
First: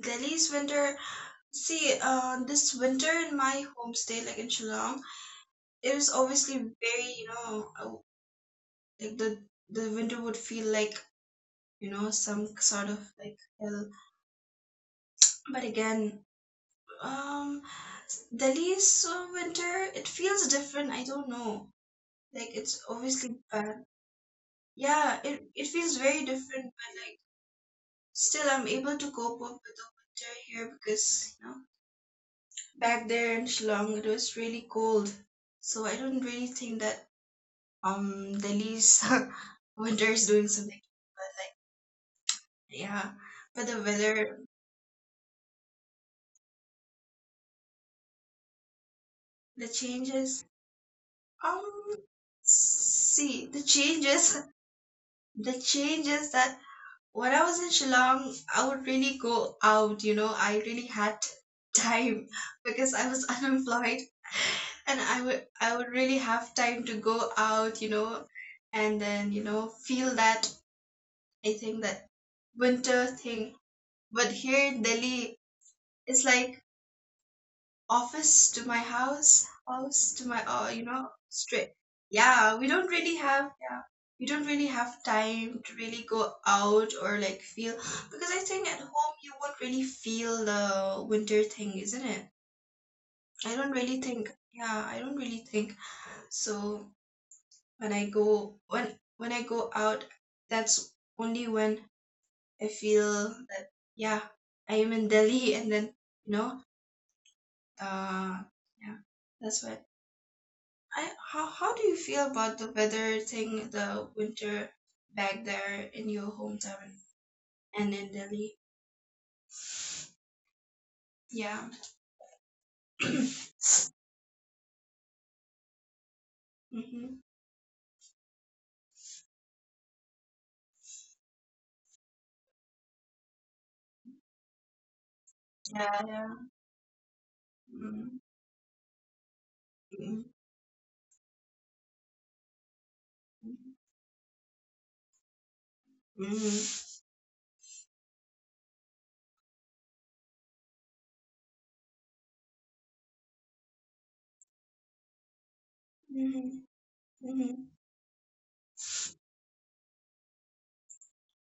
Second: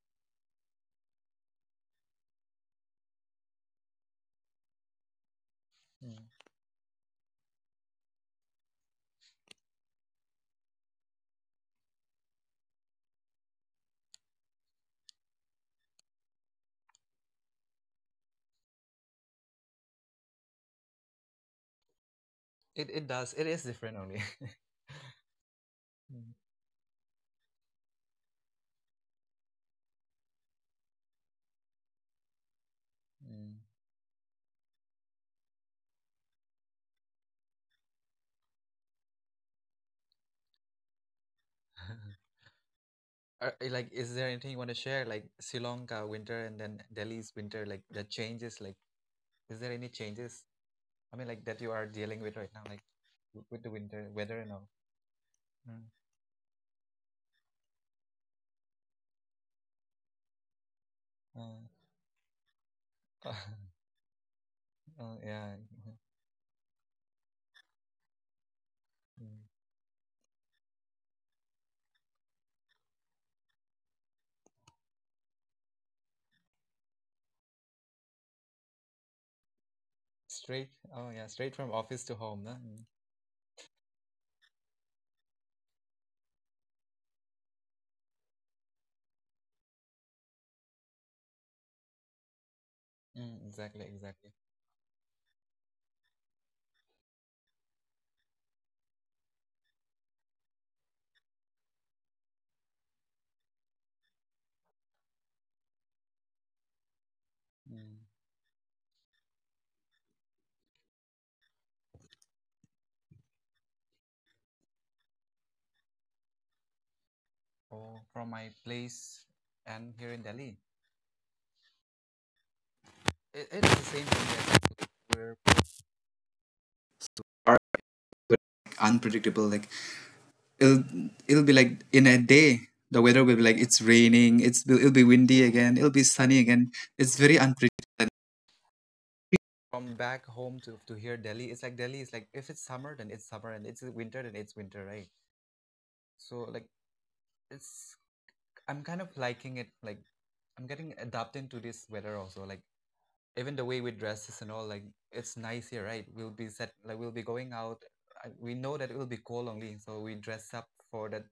Speaker 1: Delhi's winter. See, this winter in my homestay, like in Shillong, it was
Speaker 2: Mm.
Speaker 1: obviously very, like the winter would feel like you know some sort of like hell. But again, um, Delhi's winter, it feels different. I don't know. Like it's
Speaker 2: It does.
Speaker 1: obviously
Speaker 2: It is
Speaker 1: bad.
Speaker 2: different only.
Speaker 1: Yeah, it feels very
Speaker 2: Mm,
Speaker 1: different, but like still I'm able to cope up with the winter here because you know back there in
Speaker 2: mm.
Speaker 1: Shillong it was really cold. So I don't really think that Delhi's winter is doing something. Yeah,
Speaker 2: Are,
Speaker 1: but the
Speaker 2: like, is there
Speaker 1: weather,
Speaker 2: anything you want to share? Like Sri Lanka winter and then Delhi's winter, like the changes. Like,
Speaker 1: the
Speaker 2: is there any
Speaker 1: changes.
Speaker 2: changes? I mean, like that you
Speaker 1: Um,
Speaker 2: are dealing with right now, like
Speaker 1: see the
Speaker 2: with the winter
Speaker 1: changes,
Speaker 2: weather and all.
Speaker 1: the
Speaker 2: Mm.
Speaker 1: changes that when I was in Shillong, I would really go out, I really had time because I was
Speaker 2: Uh,
Speaker 1: unemployed and
Speaker 2: oh yeah,
Speaker 1: I would
Speaker 2: mhm.
Speaker 1: really have time to go out, and then,
Speaker 2: Mm.
Speaker 1: feel that I think that winter thing. But here in Delhi, it's like office to my house, house to my, you
Speaker 2: Straight.
Speaker 1: know,
Speaker 2: Oh yeah, straight
Speaker 1: straight.
Speaker 2: from office to
Speaker 1: Yeah,
Speaker 2: home.
Speaker 1: we
Speaker 2: Nah?
Speaker 1: don't
Speaker 2: Mm.
Speaker 1: really have, yeah, we don't really have time to really go out or like feel, because I think at home you won't really feel the winter thing, isn't it? I
Speaker 2: Mm,
Speaker 1: don't
Speaker 2: exactly,
Speaker 1: really think,
Speaker 2: exactly.
Speaker 1: yeah, I don't really think. So when I go, when, when I go out, that's only when I feel that, yeah, I am in Delhi and then, you know,
Speaker 2: Mm.
Speaker 1: uh, yeah, that's what. I how do you feel about the weather thing, the winter back there in your hometown and in
Speaker 2: Oh, from
Speaker 1: Delhi?
Speaker 2: my place and here in Delhi,
Speaker 1: Yeah. hmm.
Speaker 2: it, it's the same thing. Like, we're Are- but unpredictable, like it'll it'll be like in a day the weather will be like it's raining, it's, it'll be windy again,
Speaker 1: Yeah,
Speaker 2: it'll be
Speaker 1: yeah.
Speaker 2: sunny again. It's very
Speaker 1: Mm-hmm.
Speaker 2: unpredictable. From back home to, here Delhi, it's like Delhi is like if it's summer then it's summer, and it's winter then it's winter, right? So like
Speaker 1: Mm-hmm.
Speaker 2: it's I'm kind of liking it, like I'm getting adapted to this weather also, like even the way we dresses and all, like it's nice here, right? We'll be
Speaker 1: Mm-hmm.
Speaker 2: set, like we'll be going out. We know that it will be cold only, so we dress up for that,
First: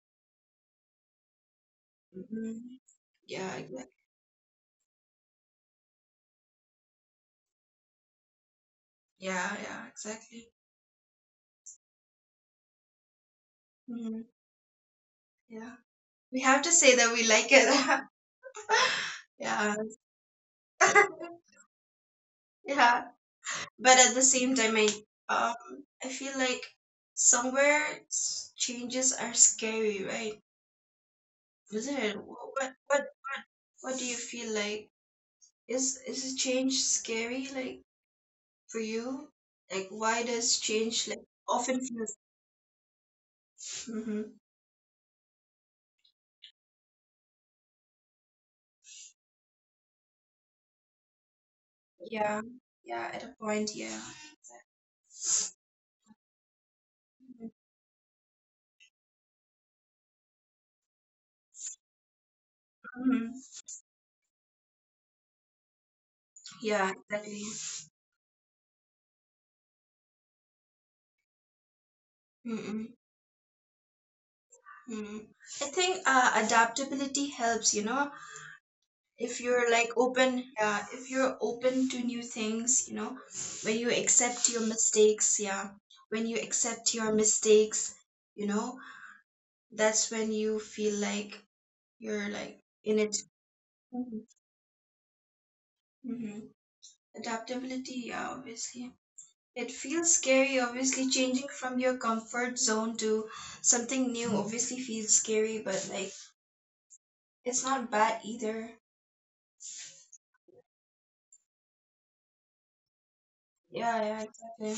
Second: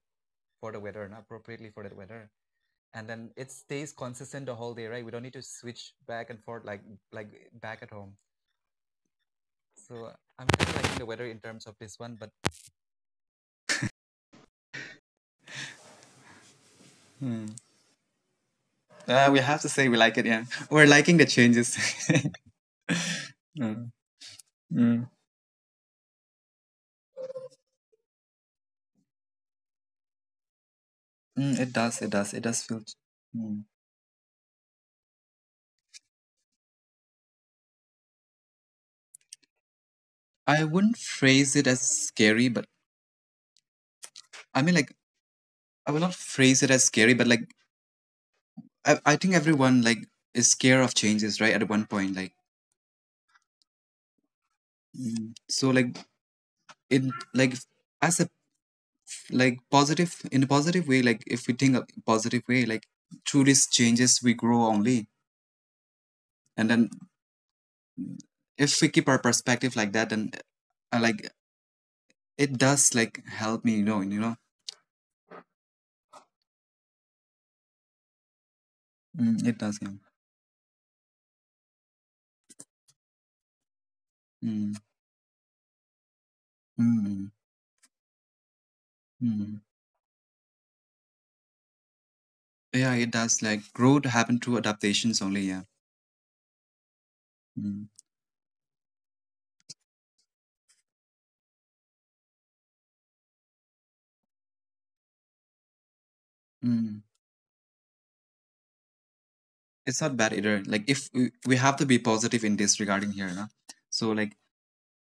Speaker 2: for the weather and appropriately for that weather.
Speaker 1: Mm-hmm.
Speaker 2: And then it
Speaker 1: Yeah, exactly.
Speaker 2: stays consistent the whole day, right? We don't need to switch back and forth like back at home.
Speaker 1: Yeah, yeah,
Speaker 2: So I'm
Speaker 1: exactly.
Speaker 2: kind of liking the weather in terms of this one, but
Speaker 1: Mm-hmm. Yeah. We have to say that we
Speaker 2: Hmm.
Speaker 1: like it.
Speaker 2: We have to
Speaker 1: Yeah.
Speaker 2: say we like it. Yeah, we're liking the changes.
Speaker 1: Yeah.
Speaker 2: Mm,
Speaker 1: But at the same time,
Speaker 2: mm,
Speaker 1: I feel like somewhere changes are scary, right?
Speaker 2: mm, it
Speaker 1: Was
Speaker 2: does.
Speaker 1: it?
Speaker 2: It does. It does
Speaker 1: What
Speaker 2: feel.
Speaker 1: what what
Speaker 2: Mm.
Speaker 1: what do you feel like? Is change scary like for you? Like why does
Speaker 2: I wouldn't
Speaker 1: change like
Speaker 2: phrase it
Speaker 1: often
Speaker 2: as
Speaker 1: feels?
Speaker 2: scary, but
Speaker 1: Hmm.
Speaker 2: I mean, like, I will not phrase it as scary, but like, I think everyone like is scared of changes, right? At one point, like,
Speaker 1: Yeah, yeah. At a point, yeah.
Speaker 2: mm. So like it like as a like positive, in a positive way, like if we think a positive way, like through
Speaker 1: Hmm.
Speaker 2: these changes we grow only. And then
Speaker 1: Yeah, exactly.
Speaker 2: if we keep our perspective like that, then like it does
Speaker 1: Mm-mm.
Speaker 2: like help me.
Speaker 1: mm. I think adaptability helps,
Speaker 2: It
Speaker 1: if
Speaker 2: does, yeah.
Speaker 1: you're like open, yeah, if you're open to new things, when you
Speaker 2: Mm,
Speaker 1: accept your mistakes, yeah, when you accept
Speaker 2: mm,
Speaker 1: your mistakes, you know,
Speaker 2: mm.
Speaker 1: that's when you feel like you're
Speaker 2: Yeah,
Speaker 1: like
Speaker 2: it
Speaker 1: in
Speaker 2: does,
Speaker 1: it.
Speaker 2: like growth happen through adaptations only, yeah.
Speaker 1: Mm-hmm.
Speaker 2: Mm,
Speaker 1: Adaptability, yeah, obviously. It feels scary, obviously, changing from your comfort zone to something new obviously feels scary, but like
Speaker 2: mm.
Speaker 1: it's not bad either.
Speaker 2: It's not bad either, like if we have to be positive in this regarding here, no? So
Speaker 1: Yeah,
Speaker 2: like
Speaker 1: yeah, exactly.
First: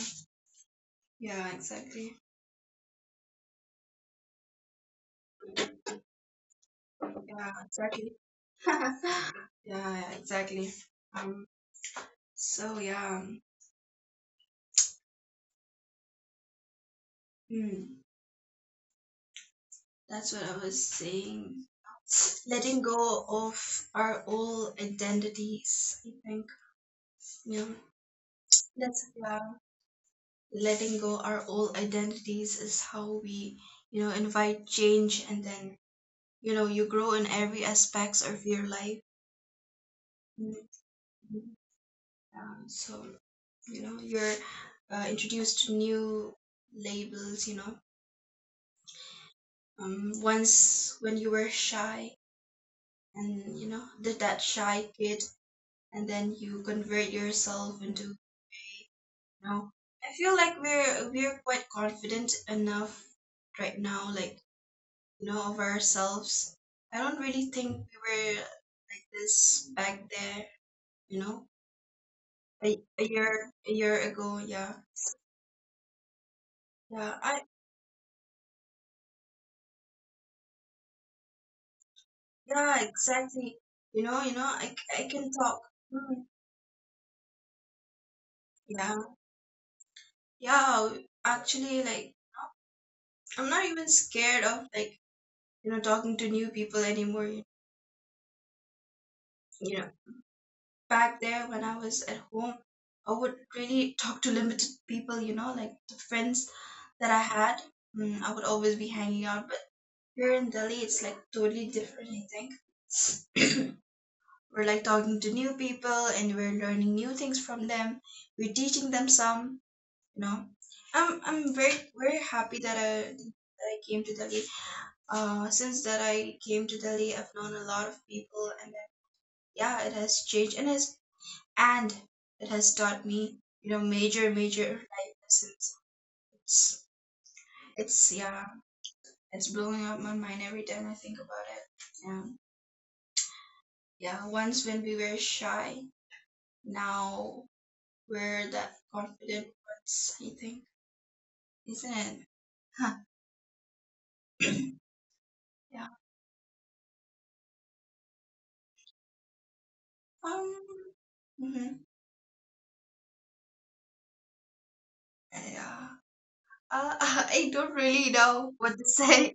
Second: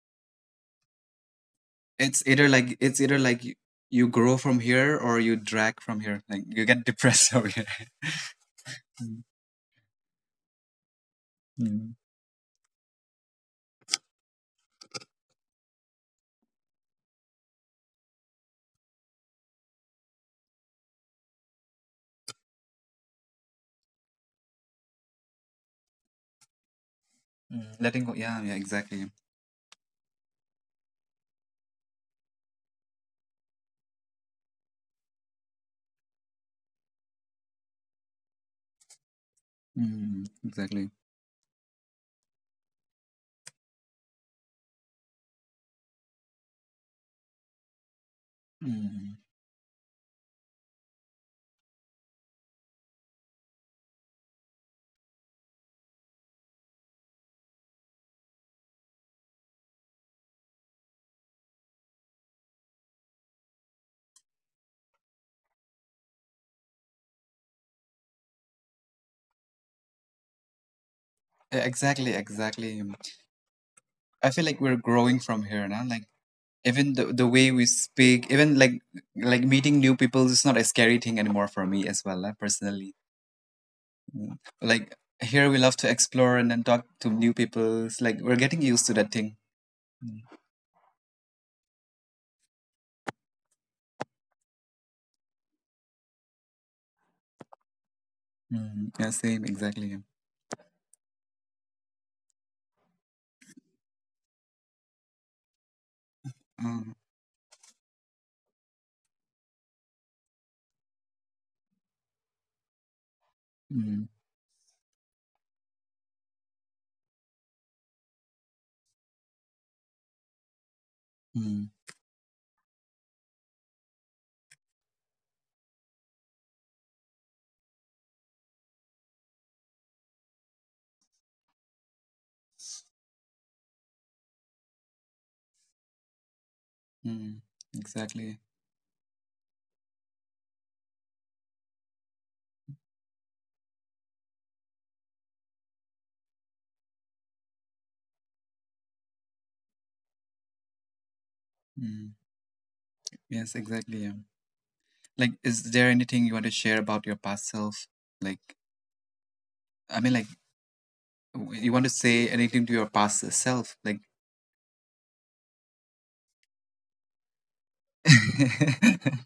Speaker 1: Yeah, exactly.
Speaker 2: it's either like you, you grow from here or you drag from here. Like you get depressed over
Speaker 1: Yeah,
Speaker 2: here.
Speaker 1: exactly.
Speaker 2: Mm,
Speaker 1: yeah, yeah, exactly. Um,
Speaker 2: mm,
Speaker 1: so yeah. um, Hmm. That's what I was saying. Letting go of our old identities, I think. Yeah,
Speaker 2: mm. Letting go. Yeah, yeah,
Speaker 1: that's
Speaker 2: exactly.
Speaker 1: yeah. Letting go our old identities is how we, invite change, and then you know you grow in every aspects of your life.
Speaker 2: Mm,
Speaker 1: Mhm.
Speaker 2: exactly.
Speaker 1: Yeah, so you know you're introduced to new labels.
Speaker 2: Mm.
Speaker 1: Once when you were shy, and you know did that shy kid and then you convert yourself into know I feel like we're quite confident enough right now, like you know of ourselves. I don't really think we were like this back there, you know
Speaker 2: Exactly, exactly.
Speaker 1: a year, a year
Speaker 2: I
Speaker 1: ago.
Speaker 2: feel like
Speaker 1: yeah
Speaker 2: we're growing from here now. Like even the
Speaker 1: yeah
Speaker 2: the
Speaker 1: i
Speaker 2: way we speak, even like meeting new people is not a scary thing anymore for me as well,
Speaker 1: yeah
Speaker 2: personally.
Speaker 1: Exactly. You know,
Speaker 2: Mm.
Speaker 1: i,
Speaker 2: Like
Speaker 1: I can
Speaker 2: here
Speaker 1: talk.
Speaker 2: we love to
Speaker 1: Hmm,
Speaker 2: explore and then talk to new people. It's like we're getting used
Speaker 1: yeah,
Speaker 2: to that thing. Mm.
Speaker 1: yeah, actually, like I'm not even scared of like, you know, talking to new people anymore.
Speaker 2: Mm. Yeah, same,
Speaker 1: Know
Speaker 2: exactly.
Speaker 1: Back there when I was at home, I would really talk to limited people, you know, like the friends
Speaker 2: Um,
Speaker 1: that I had. Mm, I would always be hanging out, but here in Delhi, it's like totally different, I think.
Speaker 2: mm,
Speaker 1: We're like talking to new people and we're learning new things from them. We're teaching them some, you know. I'm very,
Speaker 2: mm,
Speaker 1: very happy that I came to Delhi. Since that I came to Delhi, I've known a lot of people, and then, yeah, it has changed and has and it has taught me, you know, major, major life lessons. It's,
Speaker 2: mm.
Speaker 1: it's Yeah,
Speaker 2: Exactly.
Speaker 1: it's blowing up my mind every time I think about it. Yeah, yeah. Once when we were shy, now we're the confident ones, I think, isn't
Speaker 2: Mm.
Speaker 1: it? Huh.
Speaker 2: Yes, exactly. Yeah.
Speaker 1: Yeah.
Speaker 2: Like, is there anything you want to share about your past self? Like, I mean, like,
Speaker 1: Um.
Speaker 2: you
Speaker 1: mhm.
Speaker 2: want to say anything to your past self? Like,
Speaker 1: Yeah. I don't really know what to
Speaker 2: I
Speaker 1: say.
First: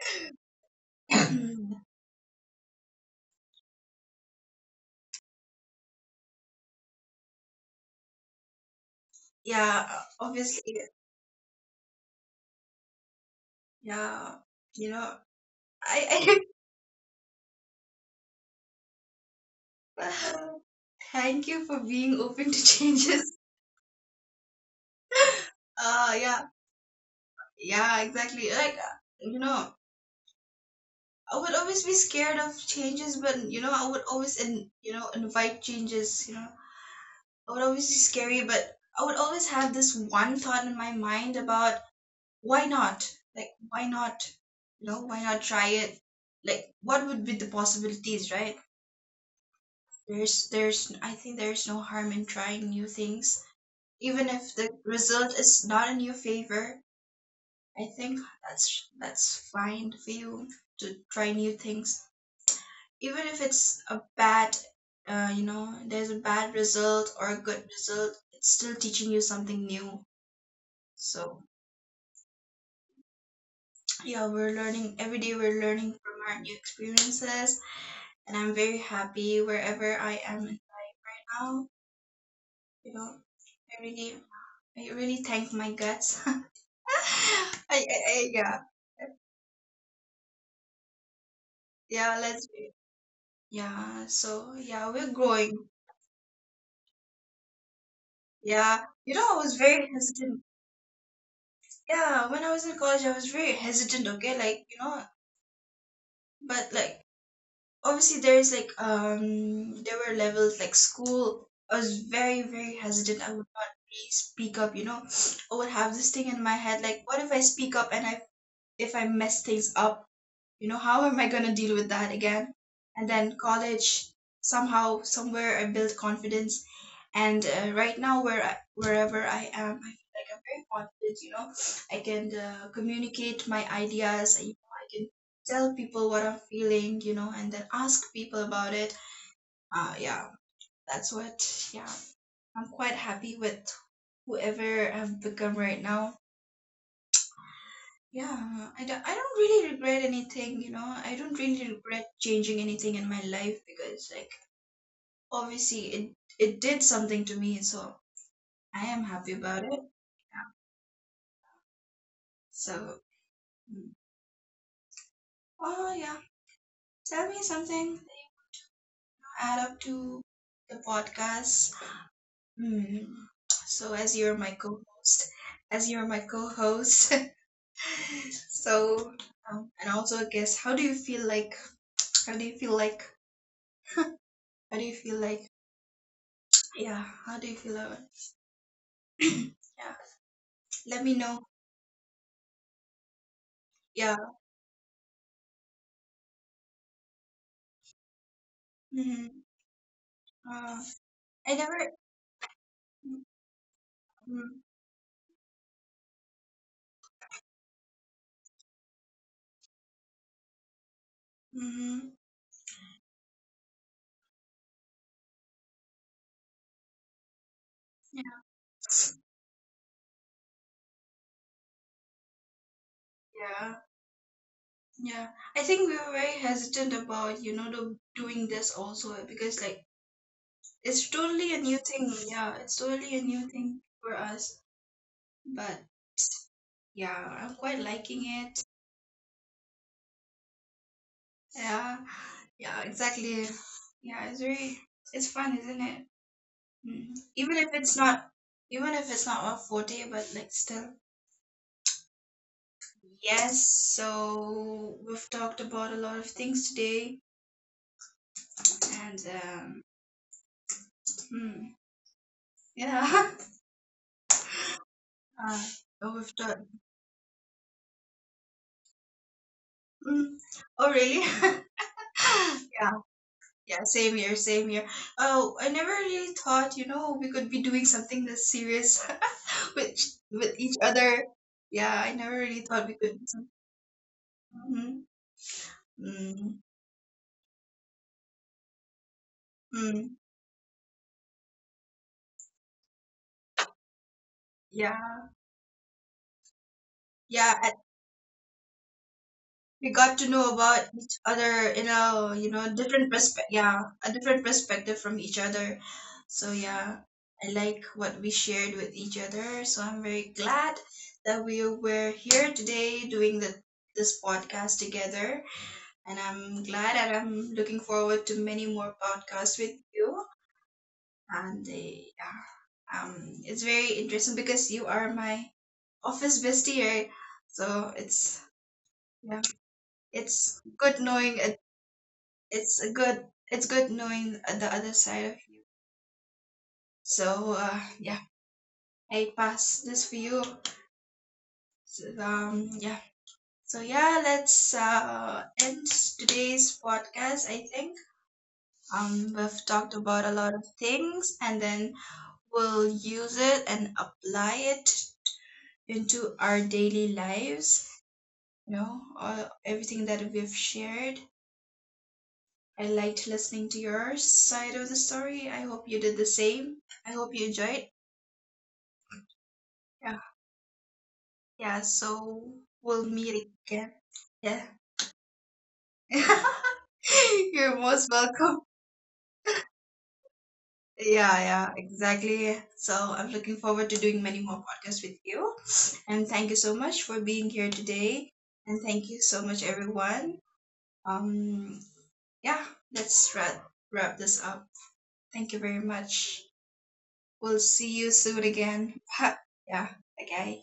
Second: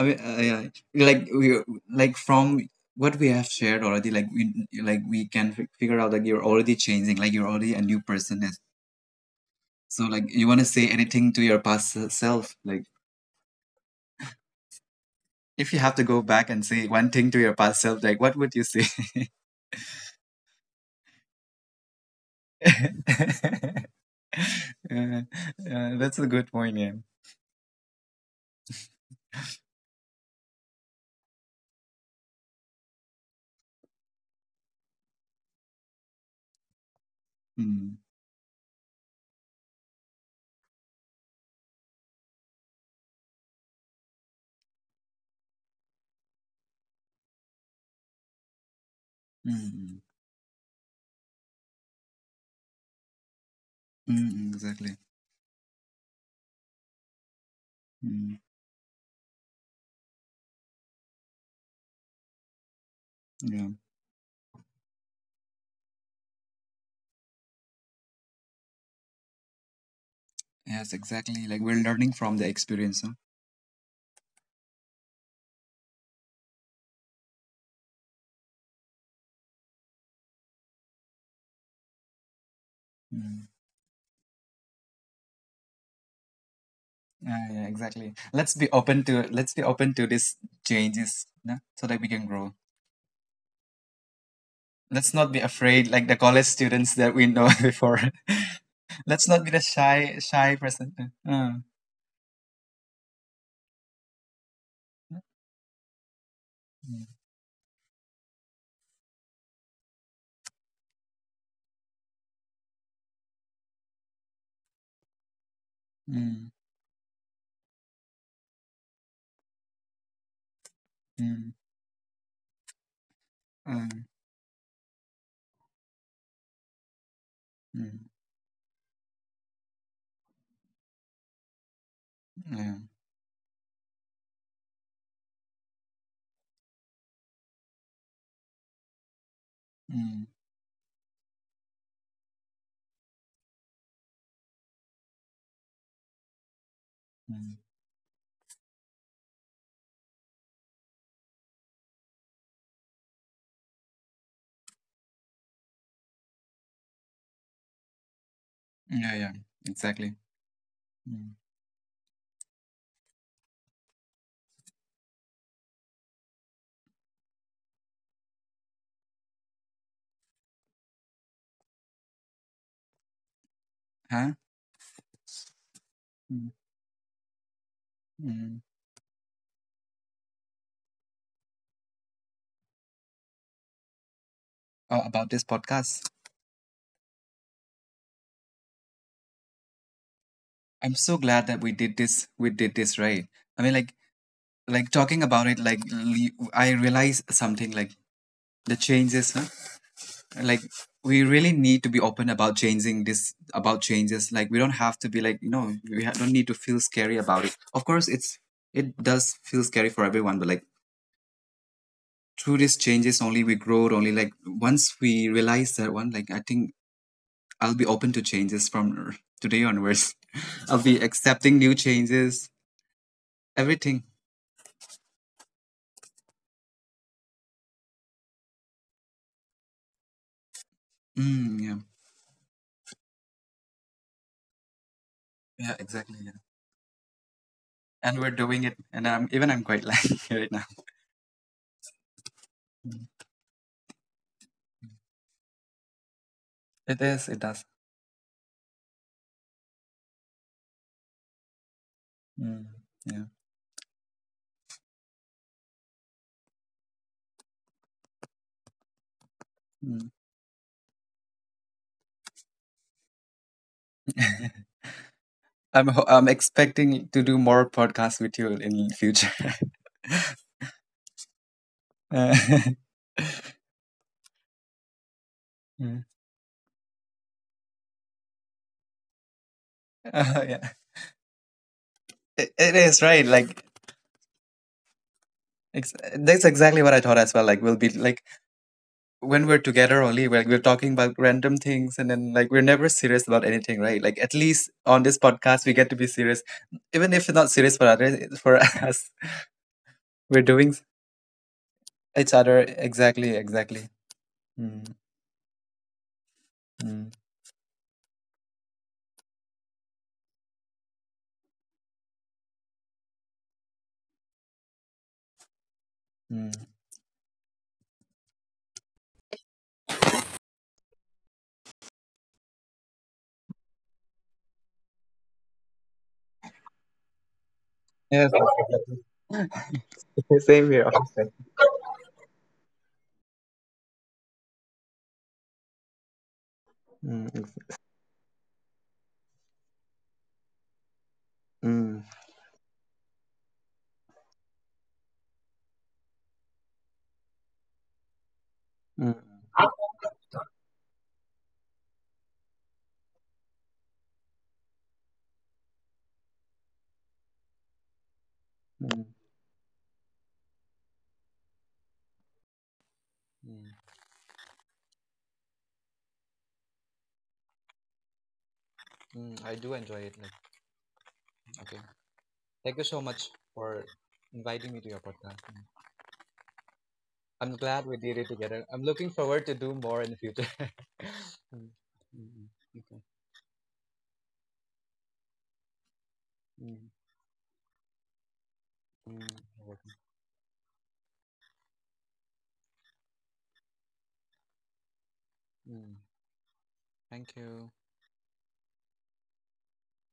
Speaker 2: yeah, like we, like from what we have shared already, like we can figure out like you're already changing, like you're already a new person.
Speaker 1: Yeah.
Speaker 2: So, like, you want to
Speaker 1: Obviously.
Speaker 2: say anything to your past self? Like,
Speaker 1: Yeah. You know,
Speaker 2: if you have to go
Speaker 1: I I
Speaker 2: back and say one thing to your past self, like, what would you say?
Speaker 1: thank you for being open to changes.
Speaker 2: Yeah, yeah, that's a
Speaker 1: Yeah,
Speaker 2: good point. Yeah.
Speaker 1: yeah, exactly. Like, you know, I would always be scared of changes, but you know, I would always, in, you know, invite changes. You know, I would always be
Speaker 2: Mm,
Speaker 1: scary, but I would always have this one thought in my mind about why not? Like, why not? You know, why not try it? Like, what would be the possibilities, right?
Speaker 2: mm, mm,
Speaker 1: I think there's no harm in trying new things, even
Speaker 2: mm,
Speaker 1: if the
Speaker 2: exactly.
Speaker 1: result is not in your favor. I think
Speaker 2: Mm,
Speaker 1: that's fine for you to try new things, even if
Speaker 2: yeah.
Speaker 1: it's a bad, you know, there's a bad result or a good result. It's still teaching you something new.
Speaker 2: Yes,
Speaker 1: So
Speaker 2: exactly. Like we're learning from the experience. Huh?
Speaker 1: yeah, we're learning every day. We're learning from our new experiences, and I'm very happy wherever I am now. You know,
Speaker 2: Mm.
Speaker 1: I really, I really thank my guts. I,
Speaker 2: Yeah, yeah,
Speaker 1: I,
Speaker 2: exactly.
Speaker 1: I, yeah,
Speaker 2: Let's be open to these changes, no? So that we
Speaker 1: yeah.
Speaker 2: can grow.
Speaker 1: Yeah. So yeah, we're
Speaker 2: Let's not be
Speaker 1: growing.
Speaker 2: afraid, like the college students that we know before.
Speaker 1: Yeah, you
Speaker 2: Let's
Speaker 1: know, I
Speaker 2: not be
Speaker 1: was
Speaker 2: the
Speaker 1: very
Speaker 2: shy
Speaker 1: hesitant.
Speaker 2: shy person. Uh, uh,
Speaker 1: Yeah, when I was in college, I was very hesitant, okay? Like, you know, but like,
Speaker 2: mm,
Speaker 1: obviously, there's like, there were levels like school. I was very, very hesitant. I would not really speak up, you know. I would have this thing in
Speaker 2: mm,
Speaker 1: my head, like, what if I speak up and I, if I mess things up, you know, how am I
Speaker 2: mm,
Speaker 1: gonna deal with that again? And then
Speaker 2: uh,
Speaker 1: college, somehow, somewhere, I built confidence and
Speaker 2: mm,
Speaker 1: right now where I, wherever I am, I feel like I'm very confident, you know. I can
Speaker 2: yeah,
Speaker 1: communicate my ideas, you know, I can tell people what I'm feeling, you know, and then ask people about it.
Speaker 2: mm,
Speaker 1: Yeah, that's what. Yeah, I'm quite happy with whoever I've become right now.
Speaker 2: mm.
Speaker 1: Yeah. I don't really regret anything, you know. I don't really regret changing anything in my life, because like obviously it, it did something to me, so I am
Speaker 2: Yeah,
Speaker 1: happy
Speaker 2: yeah,
Speaker 1: about it.
Speaker 2: exactly.
Speaker 1: Yeah,
Speaker 2: Mm.
Speaker 1: so mm. Oh, yeah. Tell me something, add up to the podcast. Hmm. So, as you're
Speaker 2: Huh?
Speaker 1: my co-host, as you're my
Speaker 2: Mm,
Speaker 1: co-host,
Speaker 2: mm.
Speaker 1: so and also I guess how do you feel like? How do you feel like? How do you
Speaker 2: Oh,
Speaker 1: feel
Speaker 2: about
Speaker 1: like?
Speaker 2: this podcast.
Speaker 1: Yeah. How do you feel about? Yeah. Let
Speaker 2: I'm
Speaker 1: me
Speaker 2: so
Speaker 1: know.
Speaker 2: glad that we did this. We did this, right? I mean, like,
Speaker 1: Yeah.
Speaker 2: like talking about it, like I realized something. Like the changes,
Speaker 1: hmm
Speaker 2: huh? Like
Speaker 1: Uh,
Speaker 2: we
Speaker 1: I
Speaker 2: really
Speaker 1: never.
Speaker 2: need to be open about changing this. About changes, like
Speaker 1: Mm-hmm.
Speaker 2: we don't have to be like we don't need to feel scary about it. Of course, it's it does feel scary for everyone, but like
Speaker 1: Mm-hmm.
Speaker 2: through these changes only we grow only, like once we realize that one, like I think I'll be
Speaker 1: Yeah.
Speaker 2: open to changes from today onwards. I'll be accepting new changes,
Speaker 1: Yeah.
Speaker 2: everything.
Speaker 1: Yeah. I think we were very hesitant about, you know, the, doing this also because like it's totally a
Speaker 2: Mm,
Speaker 1: new
Speaker 2: yeah,
Speaker 1: thing. Yeah, it's totally a new thing for us.
Speaker 2: yeah,
Speaker 1: But
Speaker 2: exactly. Yeah.
Speaker 1: yeah, I'm quite liking
Speaker 2: And we're
Speaker 1: it.
Speaker 2: doing it, and I'm quite liking it right now.
Speaker 1: Yeah, yeah, exactly. Yeah, it's very, it's fun, isn't it?
Speaker 2: It
Speaker 1: Mm.
Speaker 2: is, it does.
Speaker 1: Even if it's not our forte, but like still.
Speaker 2: Mm, yeah.
Speaker 1: Yes, so we've talked about a lot of things today, and
Speaker 2: Mm.
Speaker 1: hmm, yeah, uh,
Speaker 2: I'm
Speaker 1: we've talked.
Speaker 2: expecting to do more podcasts with you in future.
Speaker 1: Mm. Oh, really?
Speaker 2: uh,
Speaker 1: Yeah. Yeah, same here, same here. Oh, I never
Speaker 2: mm.
Speaker 1: really thought, you know, we could be doing something this serious with with
Speaker 2: Yeah,
Speaker 1: each other. Yeah, I never really
Speaker 2: it
Speaker 1: thought we
Speaker 2: is,
Speaker 1: could.
Speaker 2: right? Like
Speaker 1: Mm-hmm.
Speaker 2: that's
Speaker 1: Mm.
Speaker 2: exactly what I thought as well. Like we'll be like when we're together
Speaker 1: Mm.
Speaker 2: only, like we're talking about random things, and then like we're never serious about anything, right? Like at least
Speaker 1: Yeah,
Speaker 2: on this podcast we get to be serious, even if it's not
Speaker 1: yeah. I,
Speaker 2: serious for others, it's for us.
Speaker 1: we got to
Speaker 2: We're
Speaker 1: know
Speaker 2: doing
Speaker 1: about each other in a,
Speaker 2: each
Speaker 1: you
Speaker 2: other,
Speaker 1: know, different
Speaker 2: exactly,
Speaker 1: perspective. Yeah,
Speaker 2: exactly.
Speaker 1: a different
Speaker 2: Mm,
Speaker 1: perspective from each other. So yeah,
Speaker 2: mm,
Speaker 1: I like what we shared with each other. So I'm very glad that we were here today doing the, this podcast together. And I'm glad
Speaker 2: mm.
Speaker 1: and I'm looking forward to many more podcasts with you. And yeah, it's very interesting because you are my office bestie, right? So it's
Speaker 2: Yes.
Speaker 1: yeah, it's good
Speaker 2: Same
Speaker 1: knowing
Speaker 2: here
Speaker 1: it.
Speaker 2: often.
Speaker 1: It's a good, it's good knowing the other side of you. So
Speaker 2: Mm,
Speaker 1: yeah, I pass this for you. So,
Speaker 2: mm,
Speaker 1: yeah. So yeah, let's end today's podcast. I think
Speaker 2: mm,
Speaker 1: we've talked
Speaker 2: mm,
Speaker 1: about a lot of things, and then we'll use it and apply it into our daily lives. You know, all,
Speaker 2: mm,
Speaker 1: everything that we've shared. I liked listening to your side of the story. I hope you did the same. I hope you enjoyed.
Speaker 2: mm. I
Speaker 1: Yeah.
Speaker 2: do enjoy it, like,
Speaker 1: Yeah,
Speaker 2: okay,
Speaker 1: so we'll
Speaker 2: thank you
Speaker 1: meet
Speaker 2: so much
Speaker 1: again.
Speaker 2: for
Speaker 1: Yeah.
Speaker 2: inviting me to your podcast.
Speaker 1: You're
Speaker 2: I'm
Speaker 1: most
Speaker 2: glad we
Speaker 1: welcome.
Speaker 2: did it together. I'm looking forward to do more in the future.
Speaker 1: Yeah, yeah, exactly. So
Speaker 2: Mm,
Speaker 1: I'm looking forward to doing many more podcasts with you. And thank you so much
Speaker 2: mm, mm.
Speaker 1: for
Speaker 2: Okay. Mm,
Speaker 1: being here today. And thank you so much,
Speaker 2: mm, you're
Speaker 1: everyone.
Speaker 2: welcome.
Speaker 1: Um, yeah, let's wrap, wrap this up. Thank you very much.
Speaker 2: Mm,
Speaker 1: We'll
Speaker 2: thank
Speaker 1: see you
Speaker 2: you.
Speaker 1: soon again. Yeah, okay.